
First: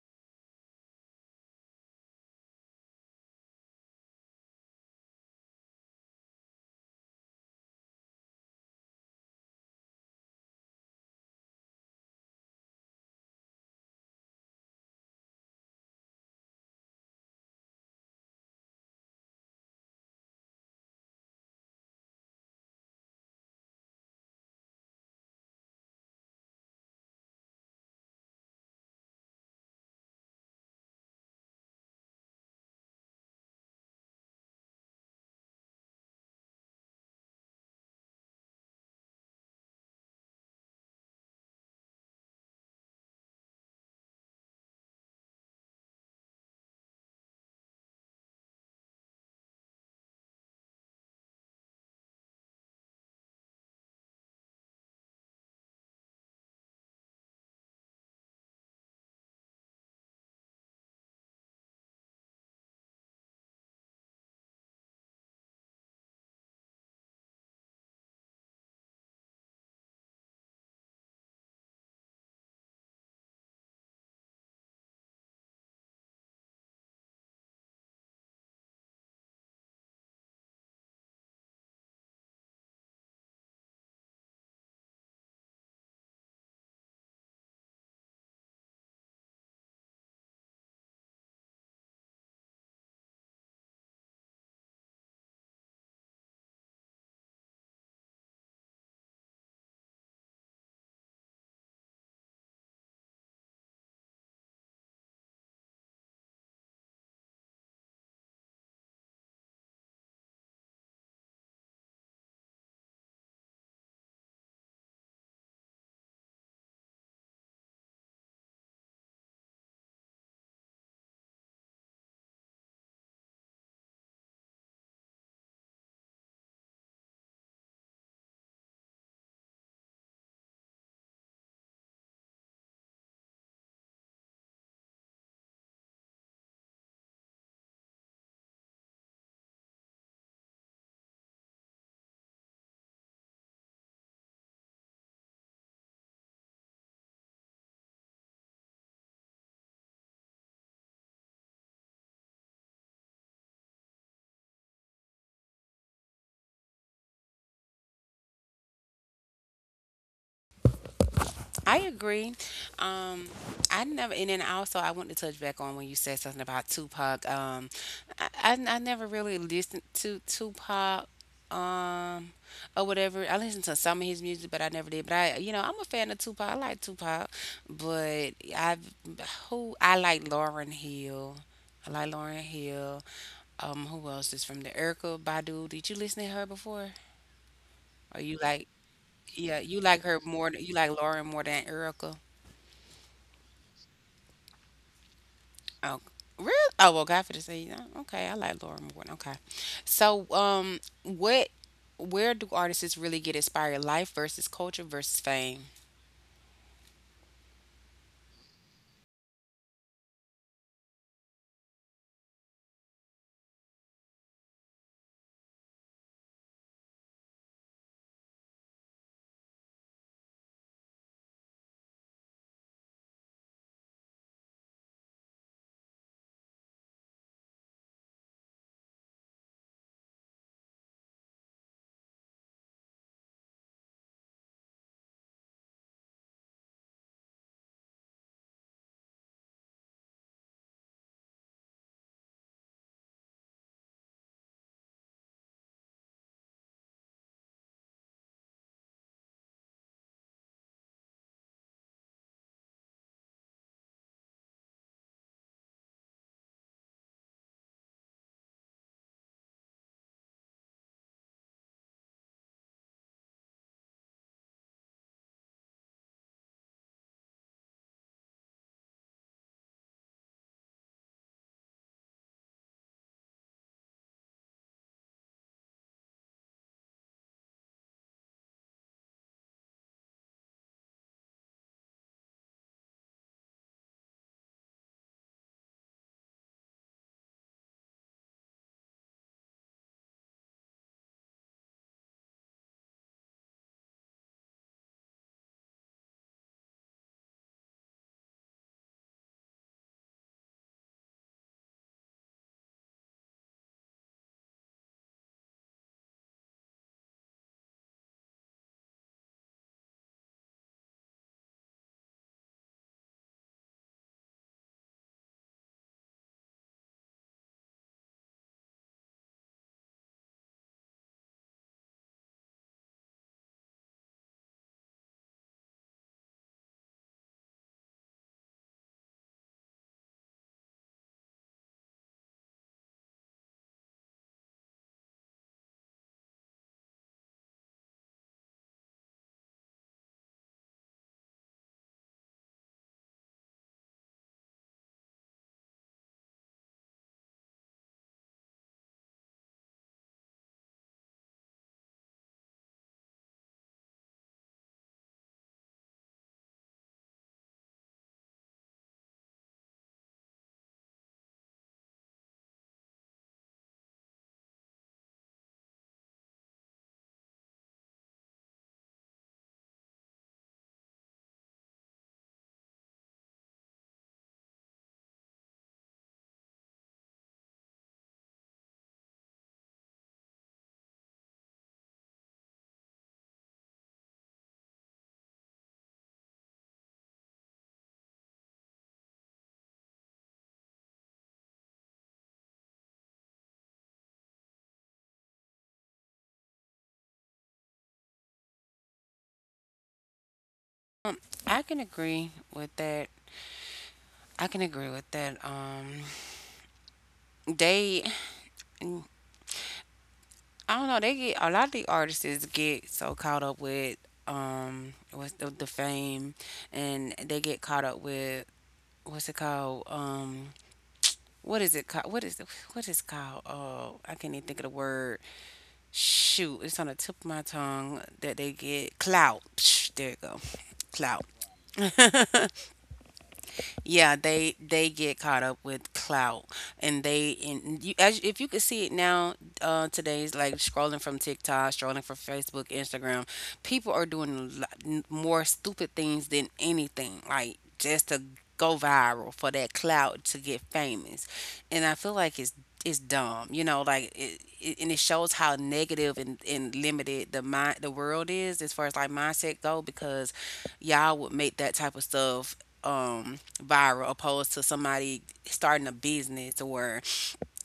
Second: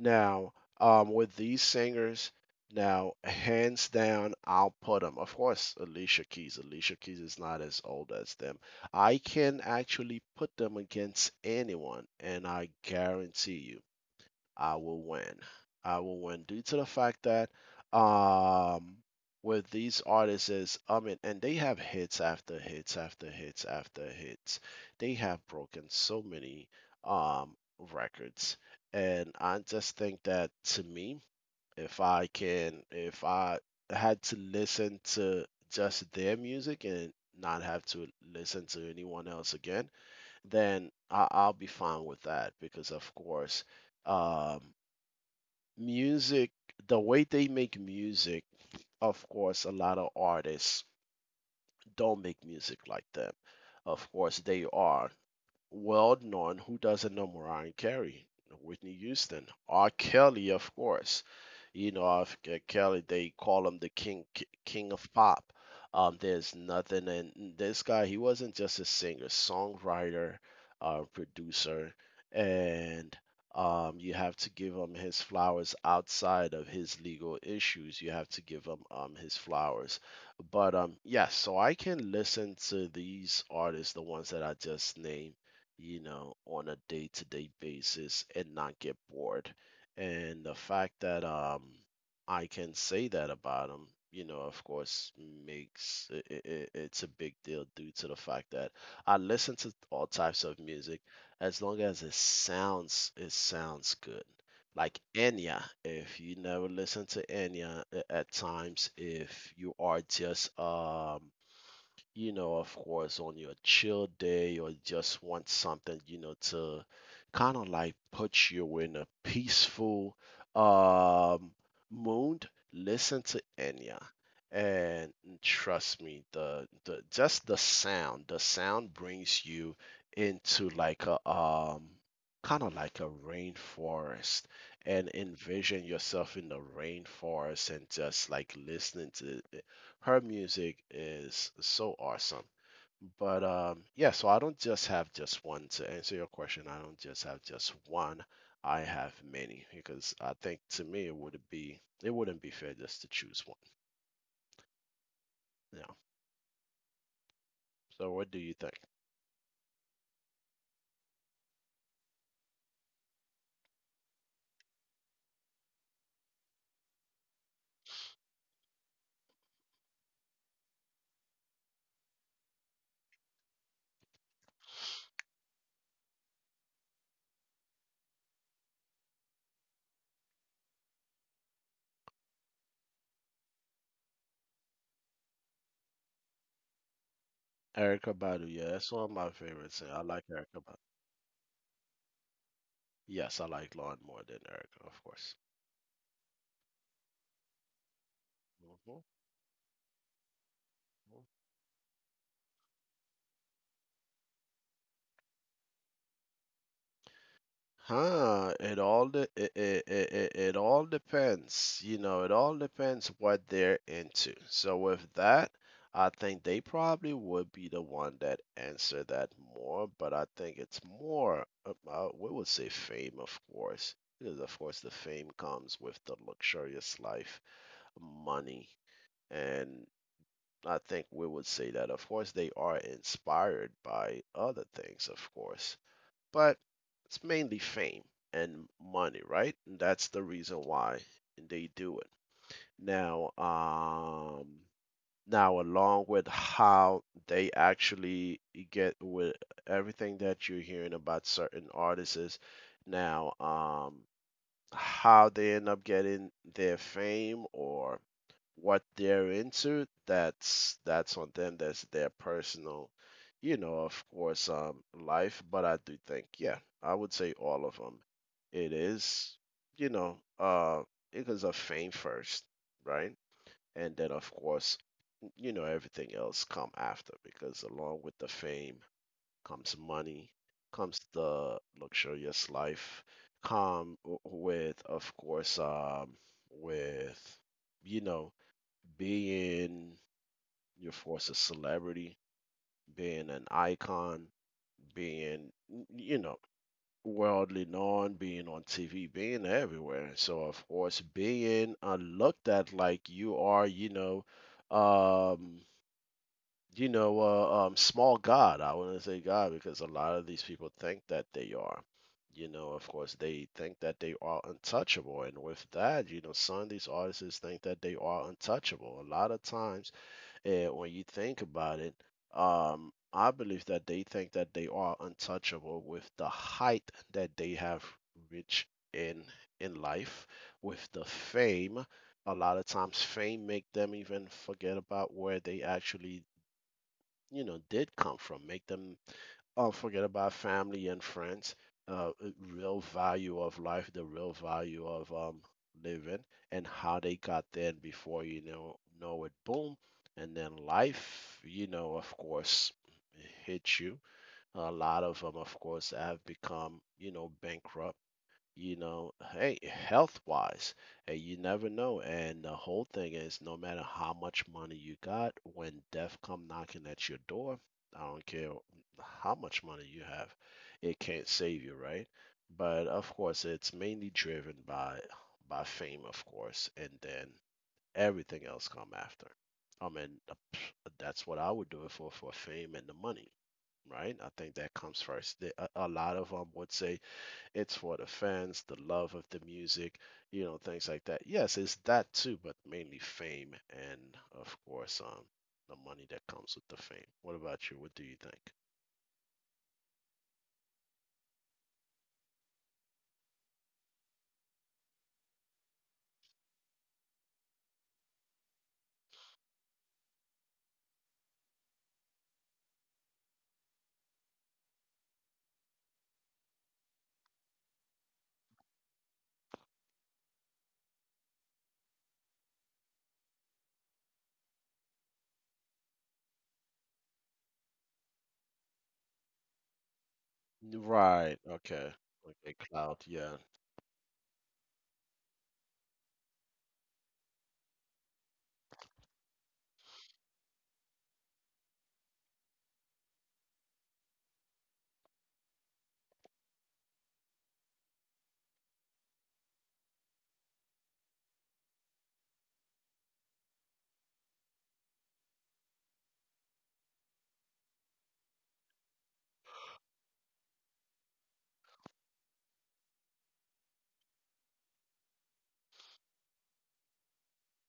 [SPEAKER 2] Now, with these singers, now, hands down, I'll put them. Of course, Alicia Keys. Alicia Keys is not as old as them. I can actually put them against anyone, and I guarantee you I will win. I will win, due to the fact that um with these artists is, I mean, and they have hits after hits after hits after hits. They have broken so many um records. And I just think that, to me, if I had to listen to just their music and not have to listen to anyone else again, then I'll be fine with that, because of course, um music, the way they make music, of course, a lot of artists don't make music like them. Of course, they are well known. Who doesn't know Mariah Carey, Whitney Houston, R. Kelly, of course. You know, of Kelly, they call him the king, king of pop. There's nothing, and this guy, he wasn't just a singer, songwriter, producer, and you have to give him his flowers outside of his legal issues. You have to give him his flowers. But yes, so I can listen to these artists, the ones that I just named, you know, on a day to day basis and not get bored. And the fact that I can say that about him, you know, of course, makes it's a big deal due to the fact that I listen to all types of music as long as it sounds good. Like Enya, if you never listen to Enya at times, if you are just you know, of course, on your chill day or just want something, you know, to kind of like put you in a peaceful um mood, listen to Enya. And trust me, the just the sound brings you into like a kind of like a rainforest and envision yourself in the rainforest and just like listening to her music is so awesome. But yeah, so I don't just have just one. To answer your question, I don't just have just one. I have many because I think to me it would be it wouldn't be fair just to choose one. Yeah. So what do you think?
[SPEAKER 1] I agree. Um, I never, and then also I want to touch back on when you said something about Tupac. I never really listened to Tupac. Um, or whatever. I listened to some of his music, but I never did. But I, you know, I'm a fan of Tupac. I like Tupac, but I've who I like Lauren Hill. I like Lauren Hill. Who else is from there? Erica Badu. Did you listen to her before?
[SPEAKER 2] Erica
[SPEAKER 1] Or you
[SPEAKER 2] Badu,
[SPEAKER 1] like,
[SPEAKER 2] yeah, that's one of my
[SPEAKER 1] yeah,
[SPEAKER 2] favorites.
[SPEAKER 1] you
[SPEAKER 2] And I
[SPEAKER 1] like her
[SPEAKER 2] like
[SPEAKER 1] more,
[SPEAKER 2] Erica
[SPEAKER 1] you
[SPEAKER 2] Badu.
[SPEAKER 1] like Lauren more than Erica?
[SPEAKER 2] Yes, I like Lauren more than Erica, of course.
[SPEAKER 1] Oh, really? Oh, well, God for the say, oh, okay, I like Lauren
[SPEAKER 2] Hmm.
[SPEAKER 1] more. Okay, so where do artists really get inspired? Life versus culture versus fame.
[SPEAKER 2] Huh, it all de- it all depends. You know, it all depends what they're into. So with that, I think they probably would be the one that answer that more, but I think it's more about we would say fame, of course, because of course the fame comes with the luxurious life, money, and I think we would say that of course they are inspired by other things, of course, but it's mainly fame and money, right? And that's the reason why they do it. Now, now along with how they actually get with everything that you're hearing about certain artists, now, how they end up getting their fame or what they're into, that's on them, that's their personal, you know, of course, life. But I do think, yeah, I would say all of them, it is, you know, it is a fame first, right? And then of course, you know, everything else come after because along with the fame comes money, comes the luxurious life, come w- with, of course, with, you know, being your force a celebrity, being an icon, being, you know, worldly known, being on TV, being everywhere. So, of course, being looked at like you are, um, you know, small God. I wouldn't say God because a lot of these people think that they are. You know, of course, they think that they are untouchable. And with that, you know, some of these artists think that they are untouchable. A lot of times, eh, when you think about it, I believe that they think that they are untouchable with the height that they have reached in life, with the fame. A lot of times fame make them even forget about where they actually, you know, did come from, make them forget about family and friends, real value of life, the real value of living and how they got there. And before you know it, boom, and then life, you know, of course, hits you. A lot of them of course have become, you know, bankrupt, you know, hey, health wise, and you never know. And the whole thing is, no matter how much money you got, when death come knocking at your door, I don't care how much money you have, it can't save you, right? But of course, it's mainly driven by fame, of course, and then everything else come after. I mean, that's what I would do it for fame and the money, right? I think that comes first. A lot of them would say it's for the fans, the love of the music, you know, things like that. Yes, it's that too, but mainly fame and of course the money that comes with the fame. What about you? What do you think?
[SPEAKER 1] Um, I can agree with that. I can agree with that. They I don't know. They get a lot of the artists get so caught up with what's the fame, and they get caught up with what's it called what is it called what is it called? Oh, I can't even think of the word. Shoot, it's on the tip of my tongue, that they get clout. Psh, there you go. Clout.
[SPEAKER 2] Right. Okay. Okay.
[SPEAKER 1] <laughs>
[SPEAKER 2] Cloud. Yeah.
[SPEAKER 1] Yeah, they get caught up with clout, and they and you, as if you could see it now, today's like scrolling from TikTok, scrolling from Facebook, Instagram, people are doing a lot more stupid things than anything, like just to go viral for that clout, to get famous, and I feel like it's dumb, you know, like it and it shows how negative and limited the world is as far as like mindset go, because y'all would make that type of stuff viral opposed to somebody starting a business or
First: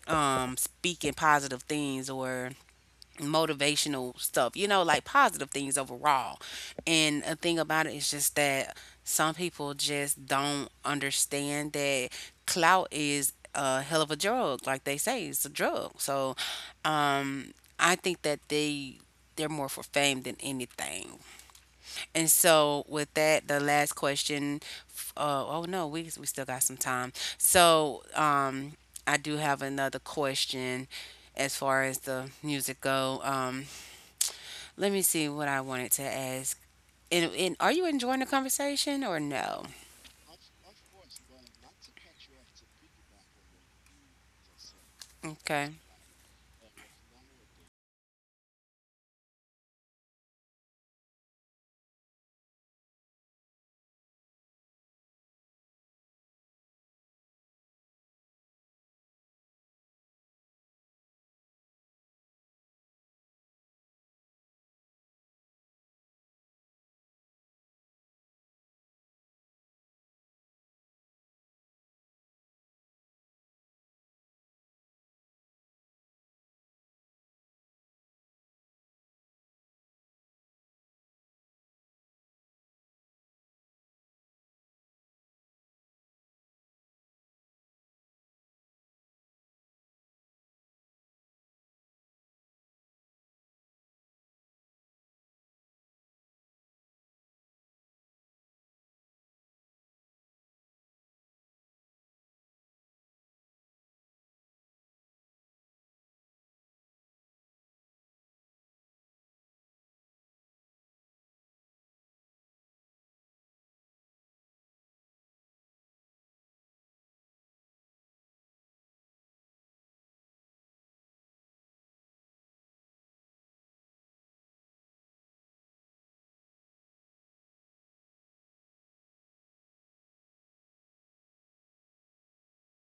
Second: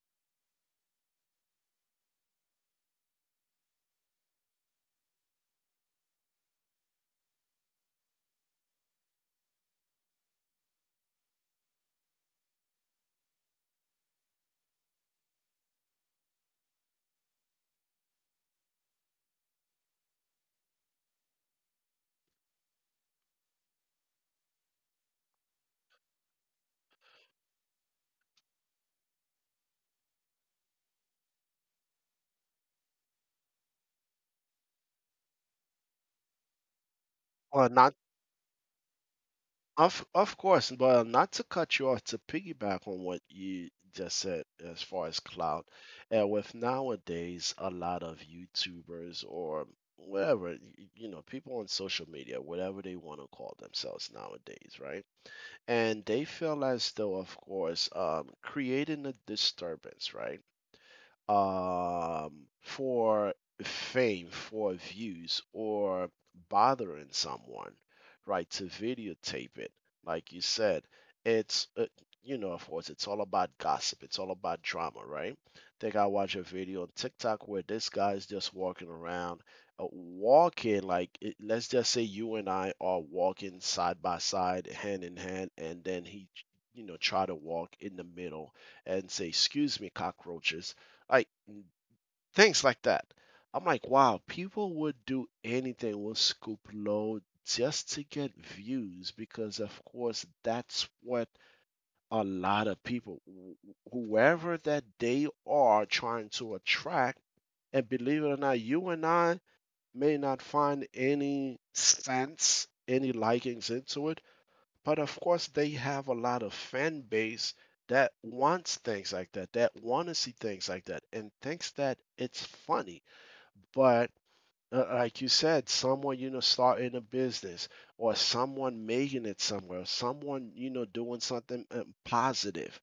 [SPEAKER 1] speaking positive things or motivational stuff, you know, like positive things overall. And a thing about it is just that some people just don't understand that clout is a hell of a drug. Like they say, it's a drug. So um I think that they're more for fame than anything. And so with that, the last question, oh no, we still got some time. So I do have another question as far as the music go. Let me see what I wanted to ask. And are
[SPEAKER 2] Well,
[SPEAKER 1] you
[SPEAKER 2] not
[SPEAKER 1] enjoying the conversation or no?
[SPEAKER 2] of of course, but not to cut you off, to piggyback on what you just said as far as clout,
[SPEAKER 1] Okay.
[SPEAKER 2] and with nowadays a lot of YouTubers or whatever, you know, people on social media, whatever they want to call themselves nowadays, right? And they feel as though, of course, creating a disturbance, right? For fame, for views, or bothering someone, right? To videotape it, like you said, it's you know, of course, it's all about gossip. It's all about drama, right? Think I watch a video on TikTok where this guy's just walking around, walking like it, let's just say you and I are walking side by side, hand in hand, and then he, you know, try to walk in the middle and say, "Excuse me, cockroaches," like things like that. I'm like, wow, people would do anything with Scoop Low just to get views because, of course, that's what a lot of people, whoever that they are trying to attract. And believe it or not, you and I may not find any sense, any likings into it, but of course, they have a lot of fan base that wants things like that, that want to see things like that, and thinks that it's funny. But like you said, someone you know starting a business, or someone making it somewhere, someone you know doing something positive.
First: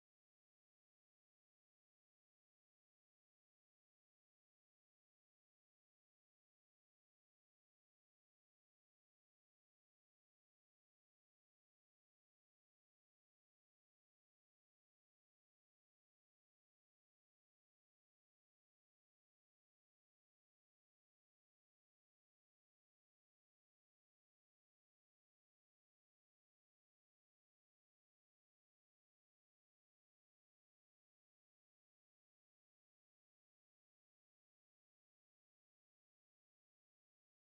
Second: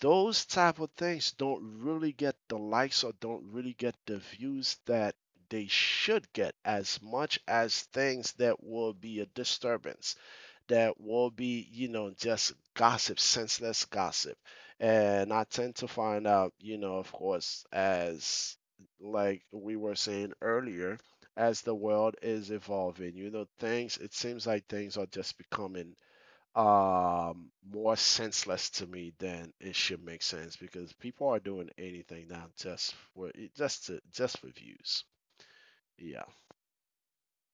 [SPEAKER 2] Those type of things don't really get the likes or don't really get the views that they should get as much as things that will be a disturbance, that will be, you know, just gossip, senseless gossip. And I tend to find out, you know, of course, as like we were saying earlier, as the world is evolving, you know, things, it seems like things are just becoming more senseless to me than it should make sense because people are doing anything now just for just for views. Yeah.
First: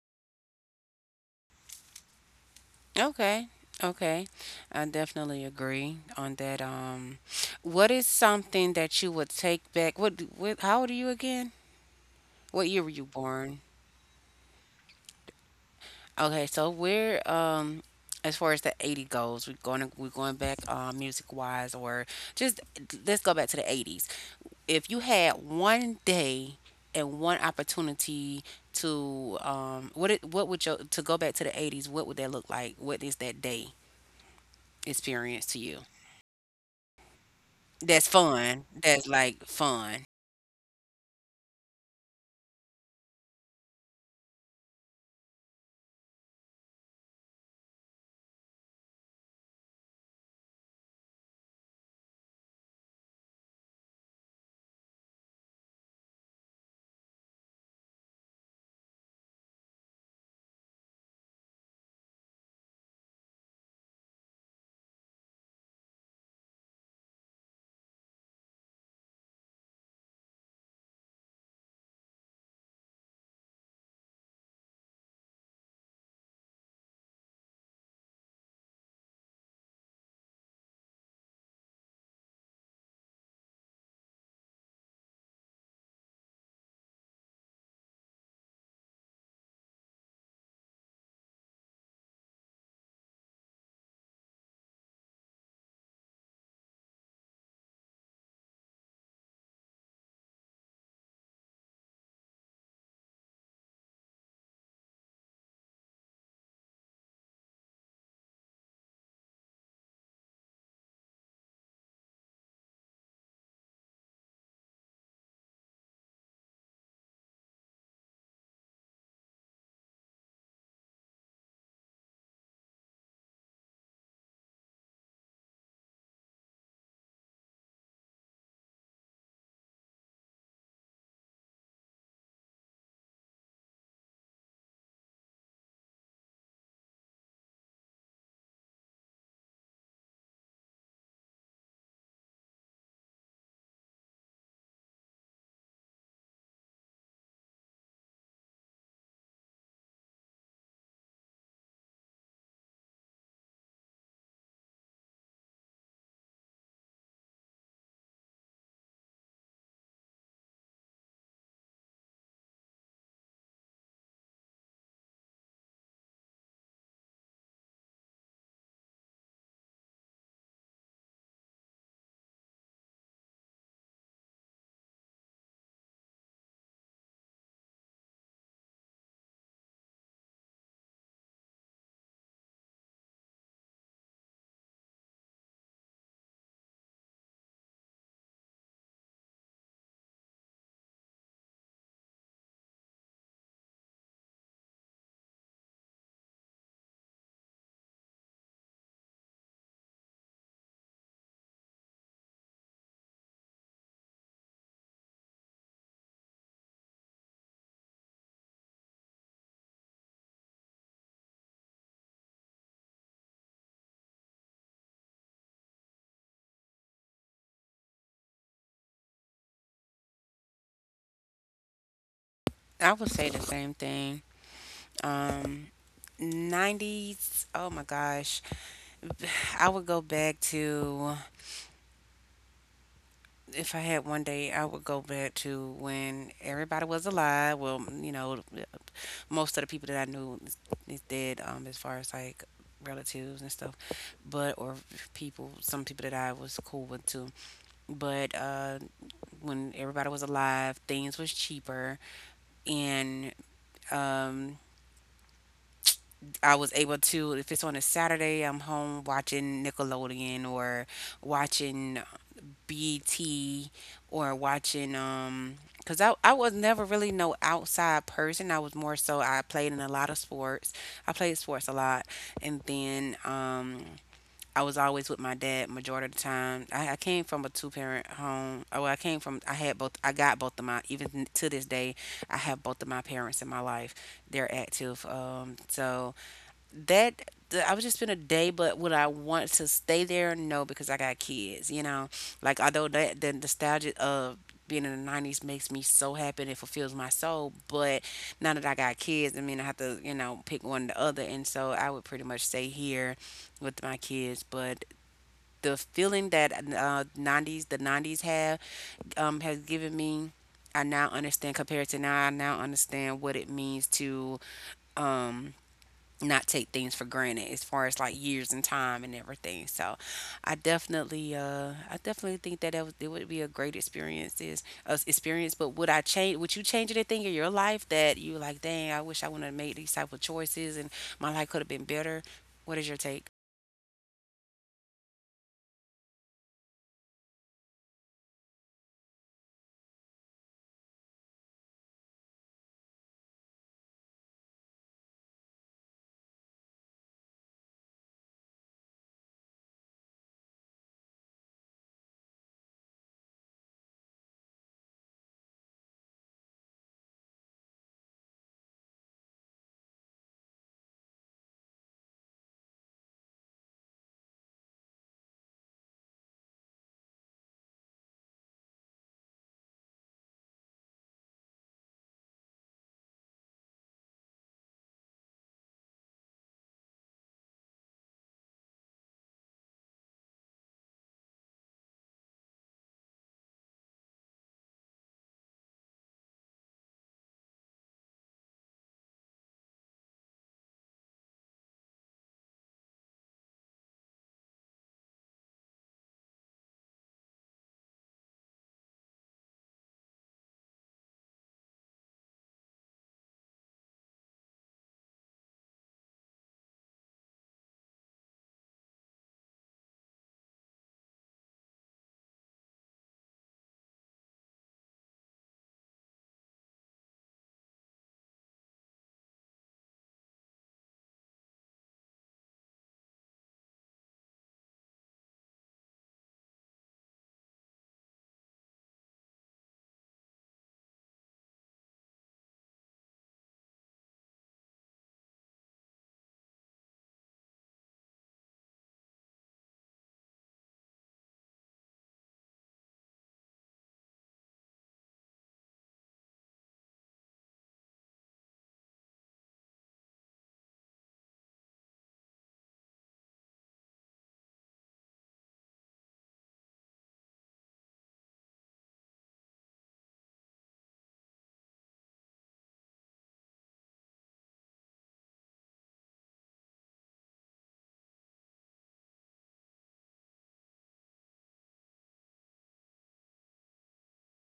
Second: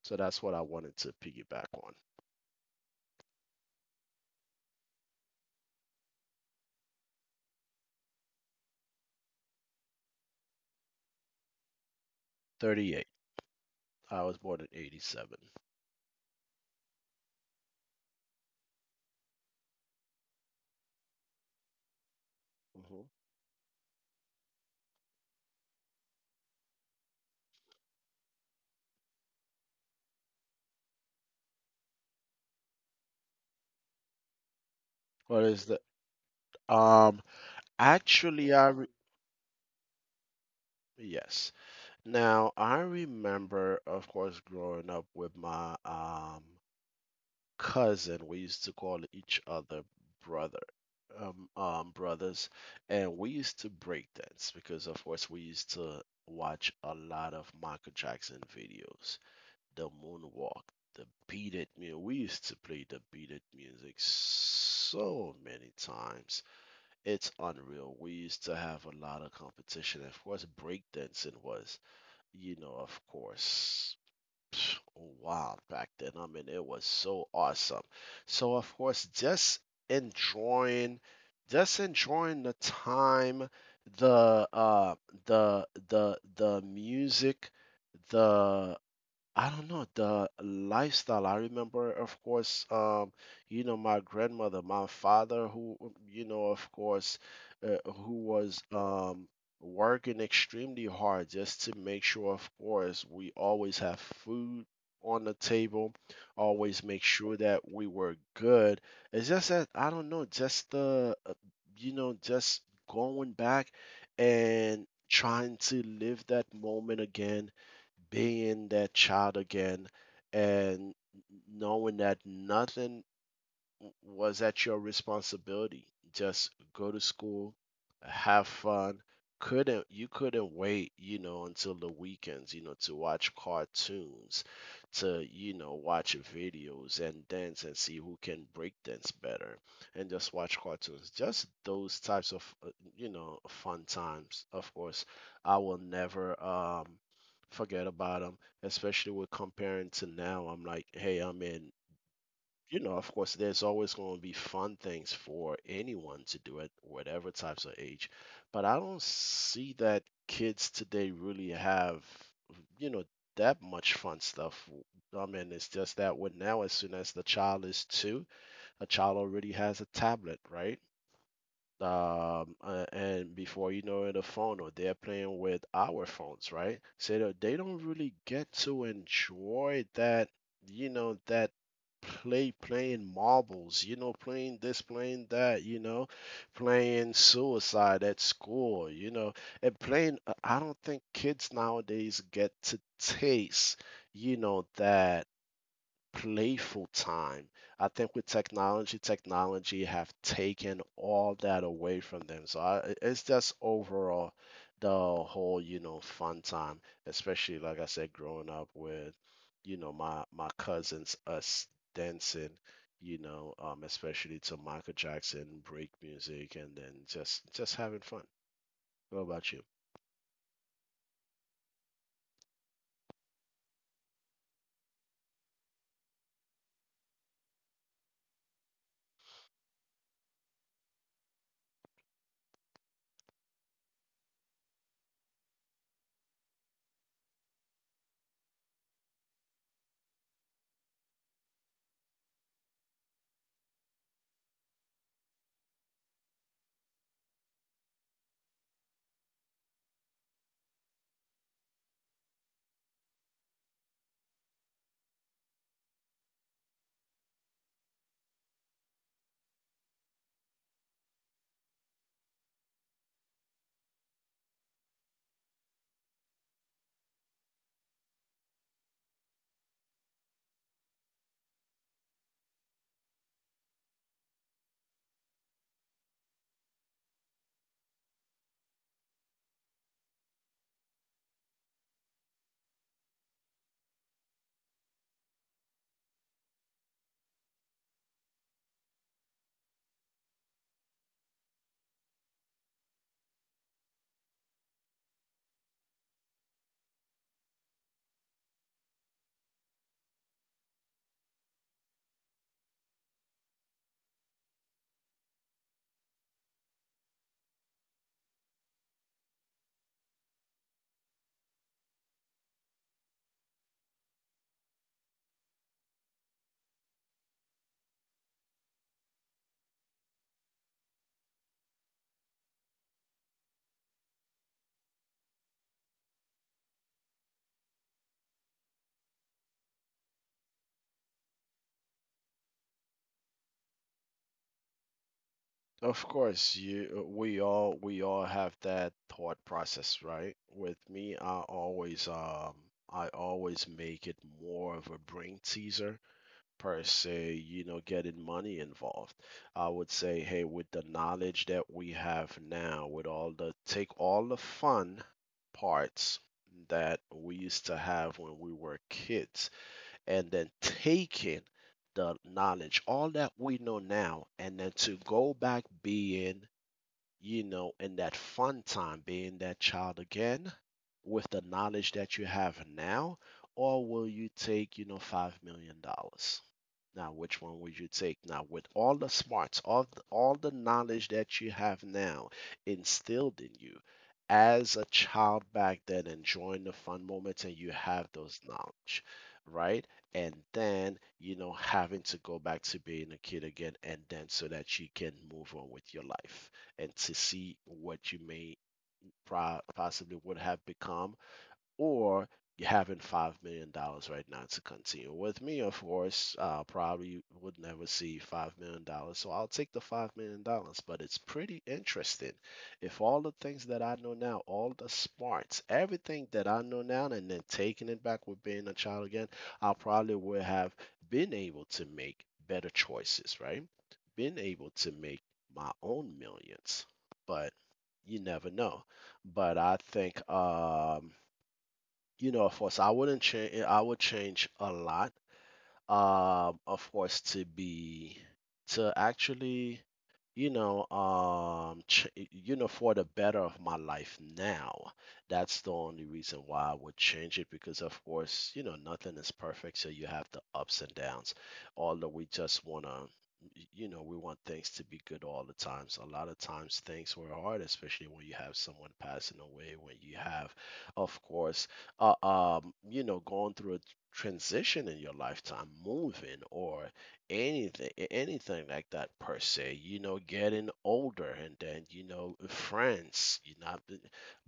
[SPEAKER 2] So that's what I wanted to piggyback on.
[SPEAKER 1] Okay. Okay, I definitely agree on that. What is something that you would take back? What, how old are you again? What year were you
[SPEAKER 2] 38.
[SPEAKER 1] born?
[SPEAKER 2] I was born in '87.
[SPEAKER 1] Okay, so we're as far as the 80 goes, we're going to, we're going back, music wise, or just let's go back to the 80s. If you had one day and one opportunity to what it, what would your to go back to the 80s, what would that look like? What is that day
[SPEAKER 2] What
[SPEAKER 1] experience to
[SPEAKER 2] is
[SPEAKER 1] you?
[SPEAKER 2] that? Um,
[SPEAKER 1] That's
[SPEAKER 2] actually,
[SPEAKER 1] fun. That's like fun.
[SPEAKER 2] yes. Now I remember, of course, growing up with my cousin. We used to call each other brother, brothers, and we used to break dance because, of course, we used to watch a lot of Michael Jackson videos, the moonwalk, the beat it music. We used to play the beat it music so many times. It's unreal. We used to have a lot of competition. Of course, breakdancing was, you know, of course, <sniffs> wild back then. I mean, it was so awesome. So, of course, enjoying, just enjoying the time, the the music, the, I don't know, the lifestyle. I remember, of course, you know, my grandmother, my father, who, you know, of course, who was working extremely hard just to make sure, of course, we always have food on the table, always make sure that we were good. It's just that I don't know, just the, you know, just going back and trying to live that moment again, being that child again, and knowing that nothing, was that your responsibility? Just go to school, have fun. Couldn't you couldn't wait, you know, until the weekends, you know, to watch cartoons, to, you know, watch videos and dance and see who can break dance better and just watch cartoons. Just those types of, you know, fun times. Of course, I will never forget about them, especially with comparing to now. I'm like, hey, I'm in, you know, of course, there's always going to be fun things for anyone to do at whatever types of age. But I don't see that kids today really have, you know, that much fun stuff. I mean, it's just that with now, as soon as the child is two, a child already has a tablet, right? And before you know it, a phone or they're playing with our phones, right? So that they don't really get to enjoy that, you know, that playing marbles, you know, playing this, playing that, you know, playing suicide at school, you know, and playing. I don't think kids nowadays get to taste, you know, that playful time. I think with technology, technology have taken all that away from them. So I, it's just overall the whole, you know, fun time, especially like I said, growing up with, you know, my cousins, us dancing, you know, especially to Michael Jackson, break music, and then just having fun. What about you?
[SPEAKER 1] I would say the same thing. Um 90s. Oh my gosh. <sighs> I would go back to, if I had one day, I would go back to when everybody was alive. Well, you know, most of the people that I knew is dead, as far as like relatives and stuff, but or people, some people that I was cool with too. But when everybody was alive, things was cheaper, and um, I was able to. If it's on a Saturday, I'm home watching Nickelodeon or watching BET or watching because I was never really no outside person. I was more so, I played in a lot of sports. I played sports a lot. And then I was always with my dad majority of the time. I came from a two parent home. Oh, I came from, I had both, I got both of my, even to this day I have both of my parents in my life. They're active. So I would just spend a day, but would I want to stay there? No, because I got kids. You know, like although that the nostalgia of being in the 90s makes me so happy and it fulfills my soul, but now that I got kids, I mean I have to, you know, pick one or the other, and so I would pretty much stay here with my kids. But the feeling that nineties the 90s have has given me. I now understand compared to now. I now understand what it means to um, not take things for granted as far as like years and time and everything. So I definitely think that it would be a great experience, is experience, but would I change, would you change anything in your life that you like, dang, I wish I would have made these type of choices and my life could have been better? What is your take?
[SPEAKER 2] Of course, you we all have that thought process, right? With me, I always make it more of a brain teaser per se, you know, getting money involved. I would say, hey, with the knowledge that we have now, with all the fun parts that we used to have when we were kids, and then taking the knowledge, all that we know now, and then to go back being, you know, in that fun time, being that child again with the knowledge that you have now, or will you take, you know, $5 million? Dollars? Now, which one would you take? Now, with all the smarts, all the knowledge that you have now instilled in you as a child back then, enjoying the fun moments, and you have those knowledge, right? And then, you know, having to go back to being a kid again, and then so that you can move on with your life and to see what you may possibly would have become, or having $5 million right now to continue. With me, of course, probably would never see $5 million, so I'll take the $5 million. But it's pretty interesting. If all the things that I know now, all the smarts, everything that I know now, and then taking it back with being a child again, I probably would have been able to make better choices, right? Been able to make my own millions, but you never know. But I think, you know, of course, I wouldn't change. I would change a lot, of course, to be, to actually, you know, you know, for the better of my life now. That's the only reason why I would change it, because, of course, you know, nothing is perfect, so you have the ups and downs, although we just want to, you know, we want things to be good all the time. So a lot of times things were hard, especially when you have someone passing away, when you have, of course, you know, going through a transition in your lifetime, moving, or anything like that, per se, you know, getting older, and then, you know, friends, you know.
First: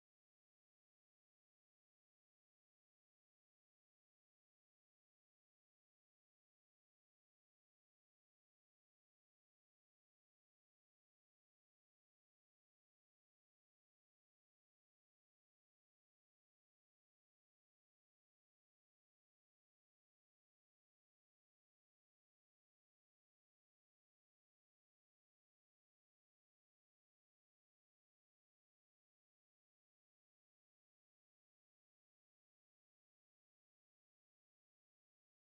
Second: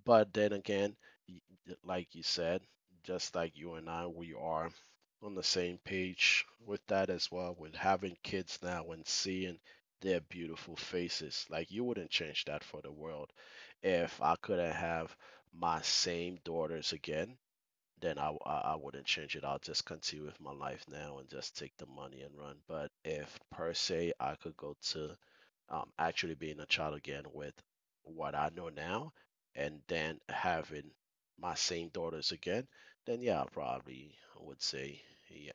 [SPEAKER 2] But then again, y- like you said, just like you and I, we are on the same page with that as well, with having kids now and seeing their beautiful faces. Like, you wouldn't change that for the world. If I couldn't have my same daughters again, then I wouldn't change it. I'll just continue with my life now and just take the money and run. But if, per se, I could go to, actually being a child again with what I know now, and then having my same daughters again, then, yeah, I probably would say, yeah,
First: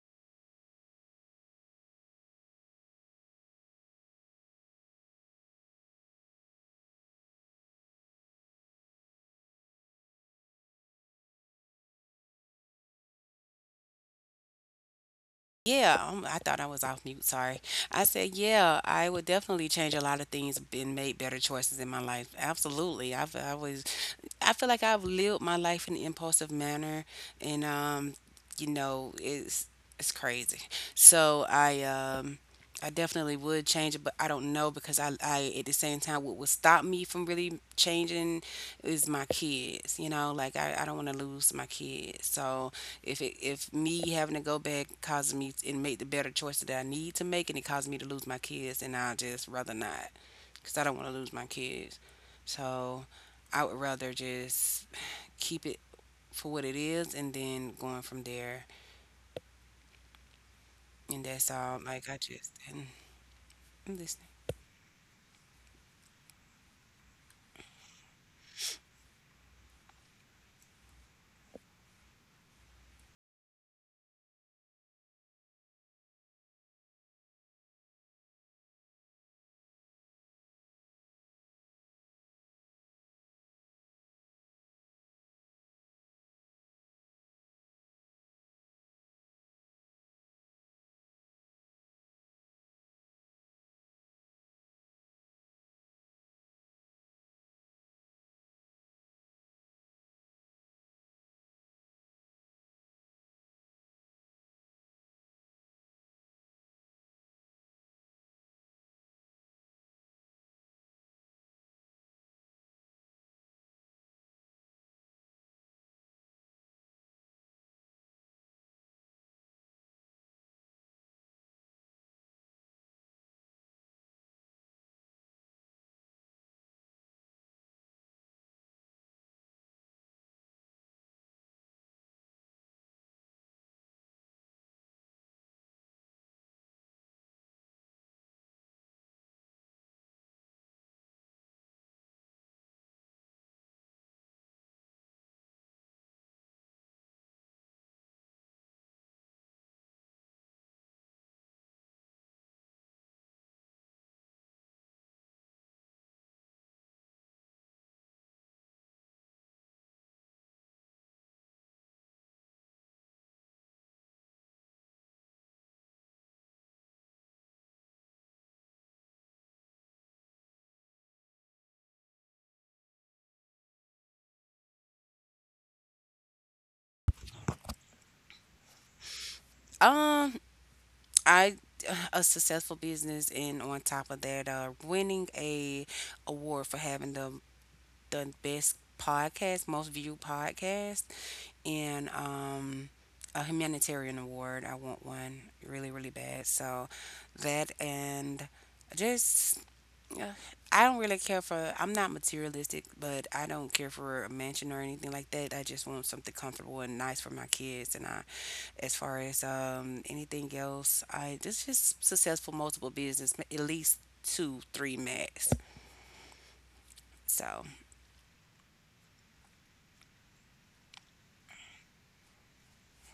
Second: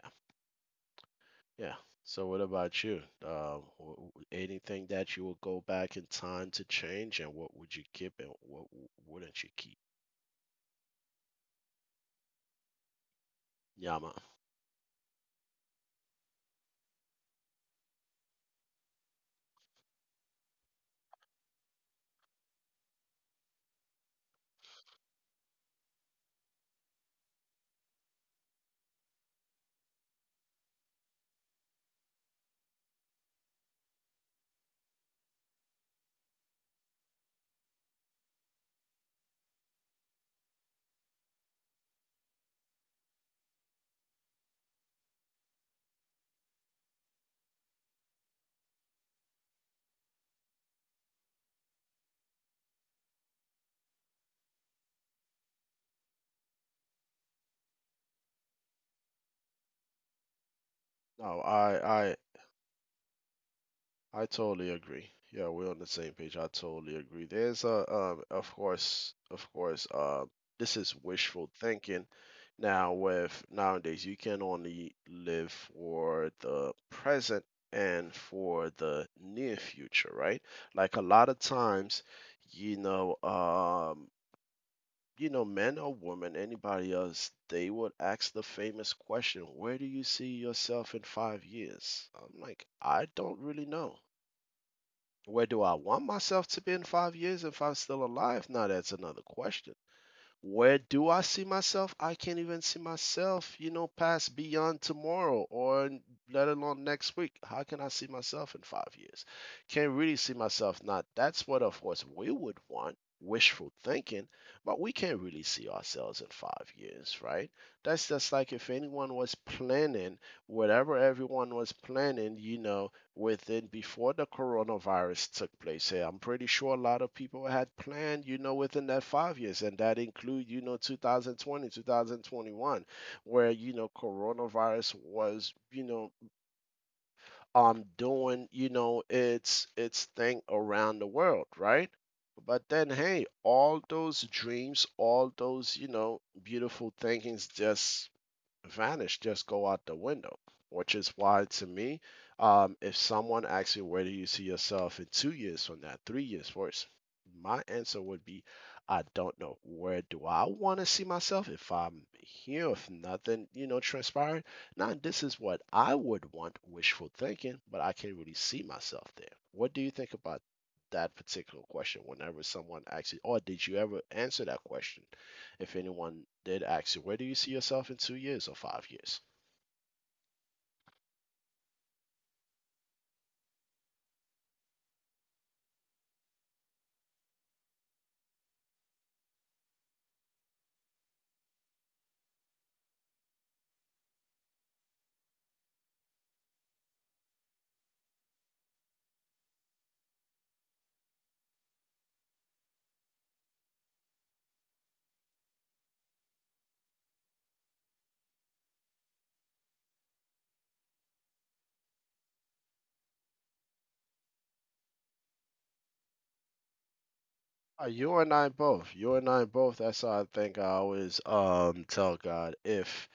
[SPEAKER 2] yeah. So what about you? Anything that you would go back in time to change, and what would you keep, and what wouldn't you keep? Yeah, man.
[SPEAKER 1] Yeah, I thought I was off mute. Sorry. I said, yeah, I would definitely change a lot of things and made better choices in my life. Absolutely. I feel like I've lived my life in an impulsive manner, and you know, it's crazy. So I. I definitely would change it, but I don't know because I at the same time, what would stop me from really changing is my kids. You know, like I don't want to lose my kids. So if it if me having to go back causes me and make the better choices that I need to make, and it causes me to lose my kids, then I just rather not, because I don't want to lose my kids. So I would rather just keep it for what it is, and then going from there. And
[SPEAKER 2] No,
[SPEAKER 1] that's all.
[SPEAKER 2] I,
[SPEAKER 1] Like
[SPEAKER 2] I,
[SPEAKER 1] I just and I'm
[SPEAKER 2] I
[SPEAKER 1] listening.
[SPEAKER 2] totally agree. Yeah, we're on the same page. I totally agree. There's a, of course, this is wishful thinking. Now, with nowadays, you can only live for the present and for the near future, right? Like, a lot of times, you know, um, you know, men or women, anybody else, they would ask the famous question, "Where do you see yourself in 5 years?" I'm like, I don't really know. Where do I want myself to be in 5 years if I'm still alive? Now that's another question. Where do I see myself? I can't even see myself, you know, past beyond tomorrow, or let alone next week. How can I see myself in 5 years? Can't really see myself. Now that's what, of course, we would want, wishful thinking, but we can't really see ourselves in 5 years, right? That's just like if anyone was planning, whatever everyone was planning, you know, within, before the coronavirus took place here. I'm pretty sure a lot of people had planned, you know, within that 5 years, and that include, you know, 2020, 2021, where, you know, coronavirus was, you know, doing, you know, its thing around the world, right? But then, hey, all those dreams, all those, you know, beautiful thinkings just vanish, just go out the window. Which is why, to me, if someone asks you, where do you see yourself in 2 years from now, 3 years, four, my answer would be, I don't know. Where do I want to see myself if I'm here, if nothing, you know, transpired? Now, this is what I would want, wishful thinking, but I can't really see myself there. What do you think about that particular question whenever someone asks you, or did you ever answer that question, if anyone did ask you, where do you see yourself in 2 years or 5 years?
[SPEAKER 1] Um, I <sighs> a successful business, and on top of that, winning a award for having the best podcast, most viewed podcast, and a humanitarian award. I want one really really bad. So that and just yeah. I don't really care for, I'm not materialistic, but I don't care for a mansion or anything like that. I just want something comfortable and nice for my kids. And I, as far as anything else, I just successful multiple business, at least two, three max. So,
[SPEAKER 2] You and I both. You and I both. That's how I think. I always, tell God, if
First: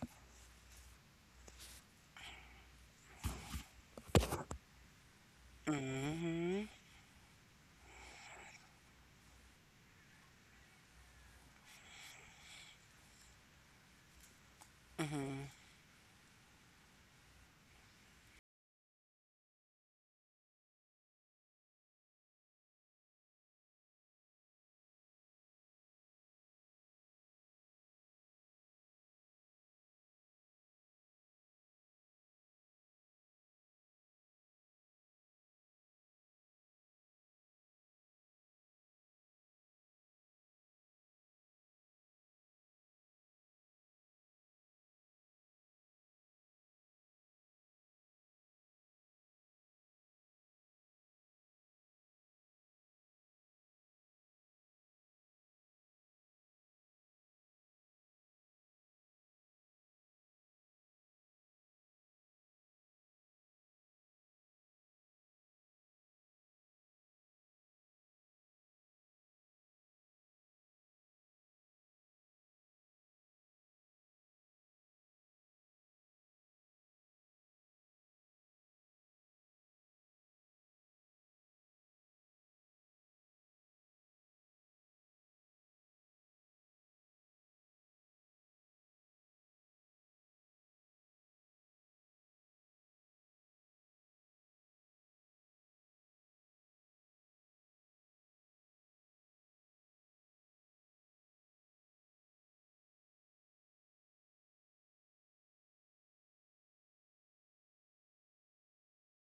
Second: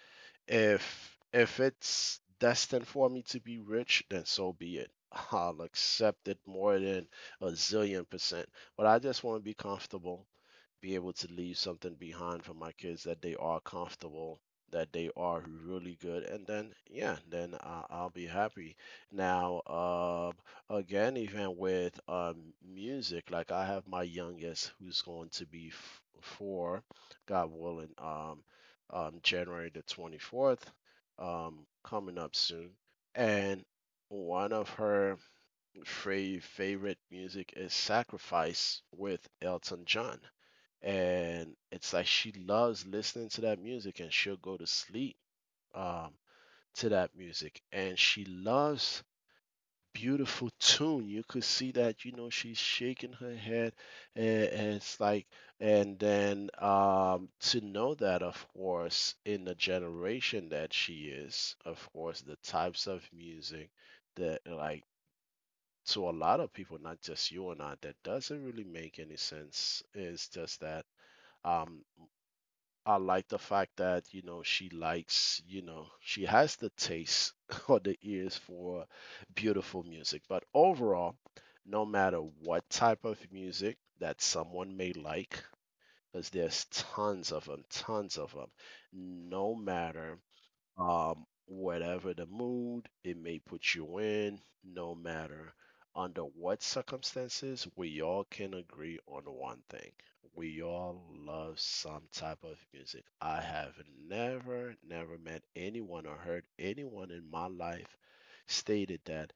[SPEAKER 2] If if it's destined for me to be rich, then so be it. <laughs> I'll accept it more than a zillion percent. But I just want to be comfortable, be able to leave something behind for my kids that they are comfortable, that they are
[SPEAKER 1] mhm.
[SPEAKER 2] really good, and then, yeah, then I'll be happy. Now, again, even with, music, like, I have my youngest who's going to be four, God willing. On January the 24th, coming up soon. And one of her favorite music is Sacrifice with Elton John. And it's like she loves listening to that music, and she'll go to sleep, um, to that music. And she loves beautiful tune. You could see that, you know, she's shaking her head, and it's like, and then, to know that, of course, in the generation that she is, of course, the types of music that, like, to a lot of people, not just you and I, that doesn't really make any sense. It's just that. Um, I like the fact that, you know, she likes, you know, she has the taste, <laughs> or the ears for beautiful music. But overall, no matter what type of music that someone may like, because there's tons of them, no matter, whatever the mood it may put you in, no matter under what circumstances, we all can agree on one thing. We all love some type of music. I have never, never met anyone or heard anyone in my life stated that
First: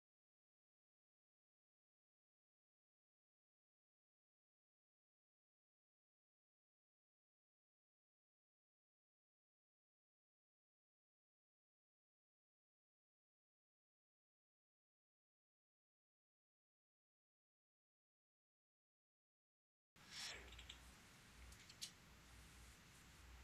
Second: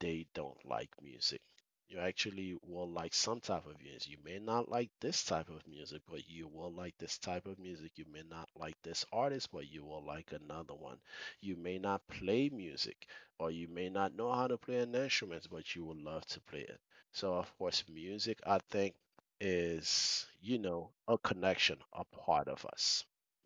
[SPEAKER 2] they don't like music. You actually will like some type of music. You may not like this type of music, but you will like this type of music. You may not like this artist, but you will like another one. You may not play music, or you may not know how to play an instrument, but you will love to play it. So, of course, music, I think, is, you know, a connection, a part of us.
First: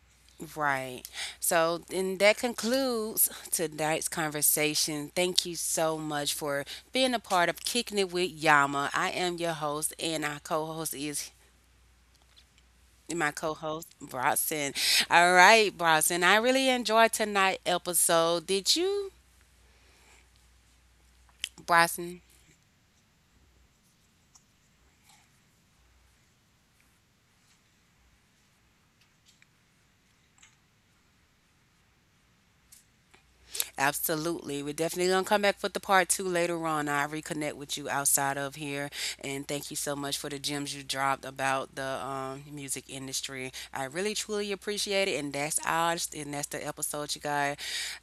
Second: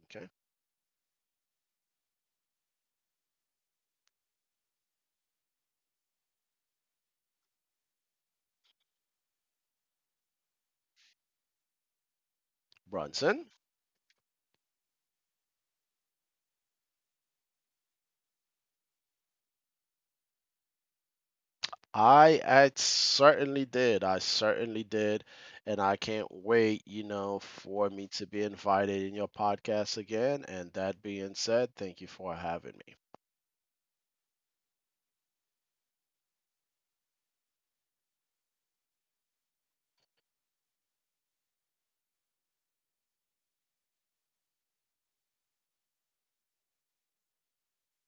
[SPEAKER 2] Okay.
[SPEAKER 1] Right. So, and that concludes tonight's conversation. Thank you so much for being a part of Kicking It With Yama. I am your host, and our co host is my
[SPEAKER 2] Bronson?
[SPEAKER 1] co-host Bronson. All right, Bronson. I really enjoyed tonight episode. Did you, Bronson?
[SPEAKER 2] I certainly did. I certainly did. And I can't wait, you know, for me to be invited in your podcast again. And that being said, thank you for having me.
[SPEAKER 1] Absolutely. We're definitely going to come back with the part two later on. I reconnect with you outside of here. And thank you so much for the gems you dropped about the music industry. I really, truly appreciate it. And that's ours. And that's the episode, you guys.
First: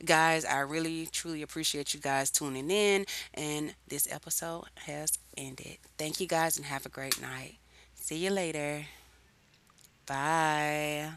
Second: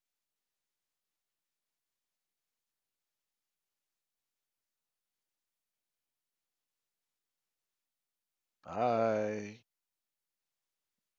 [SPEAKER 1] Guys, I really, truly appreciate you guys tuning in. And this episode has ended. Thank you guys and have a great night. See you later.
[SPEAKER 2] Bye.
[SPEAKER 1] Bye.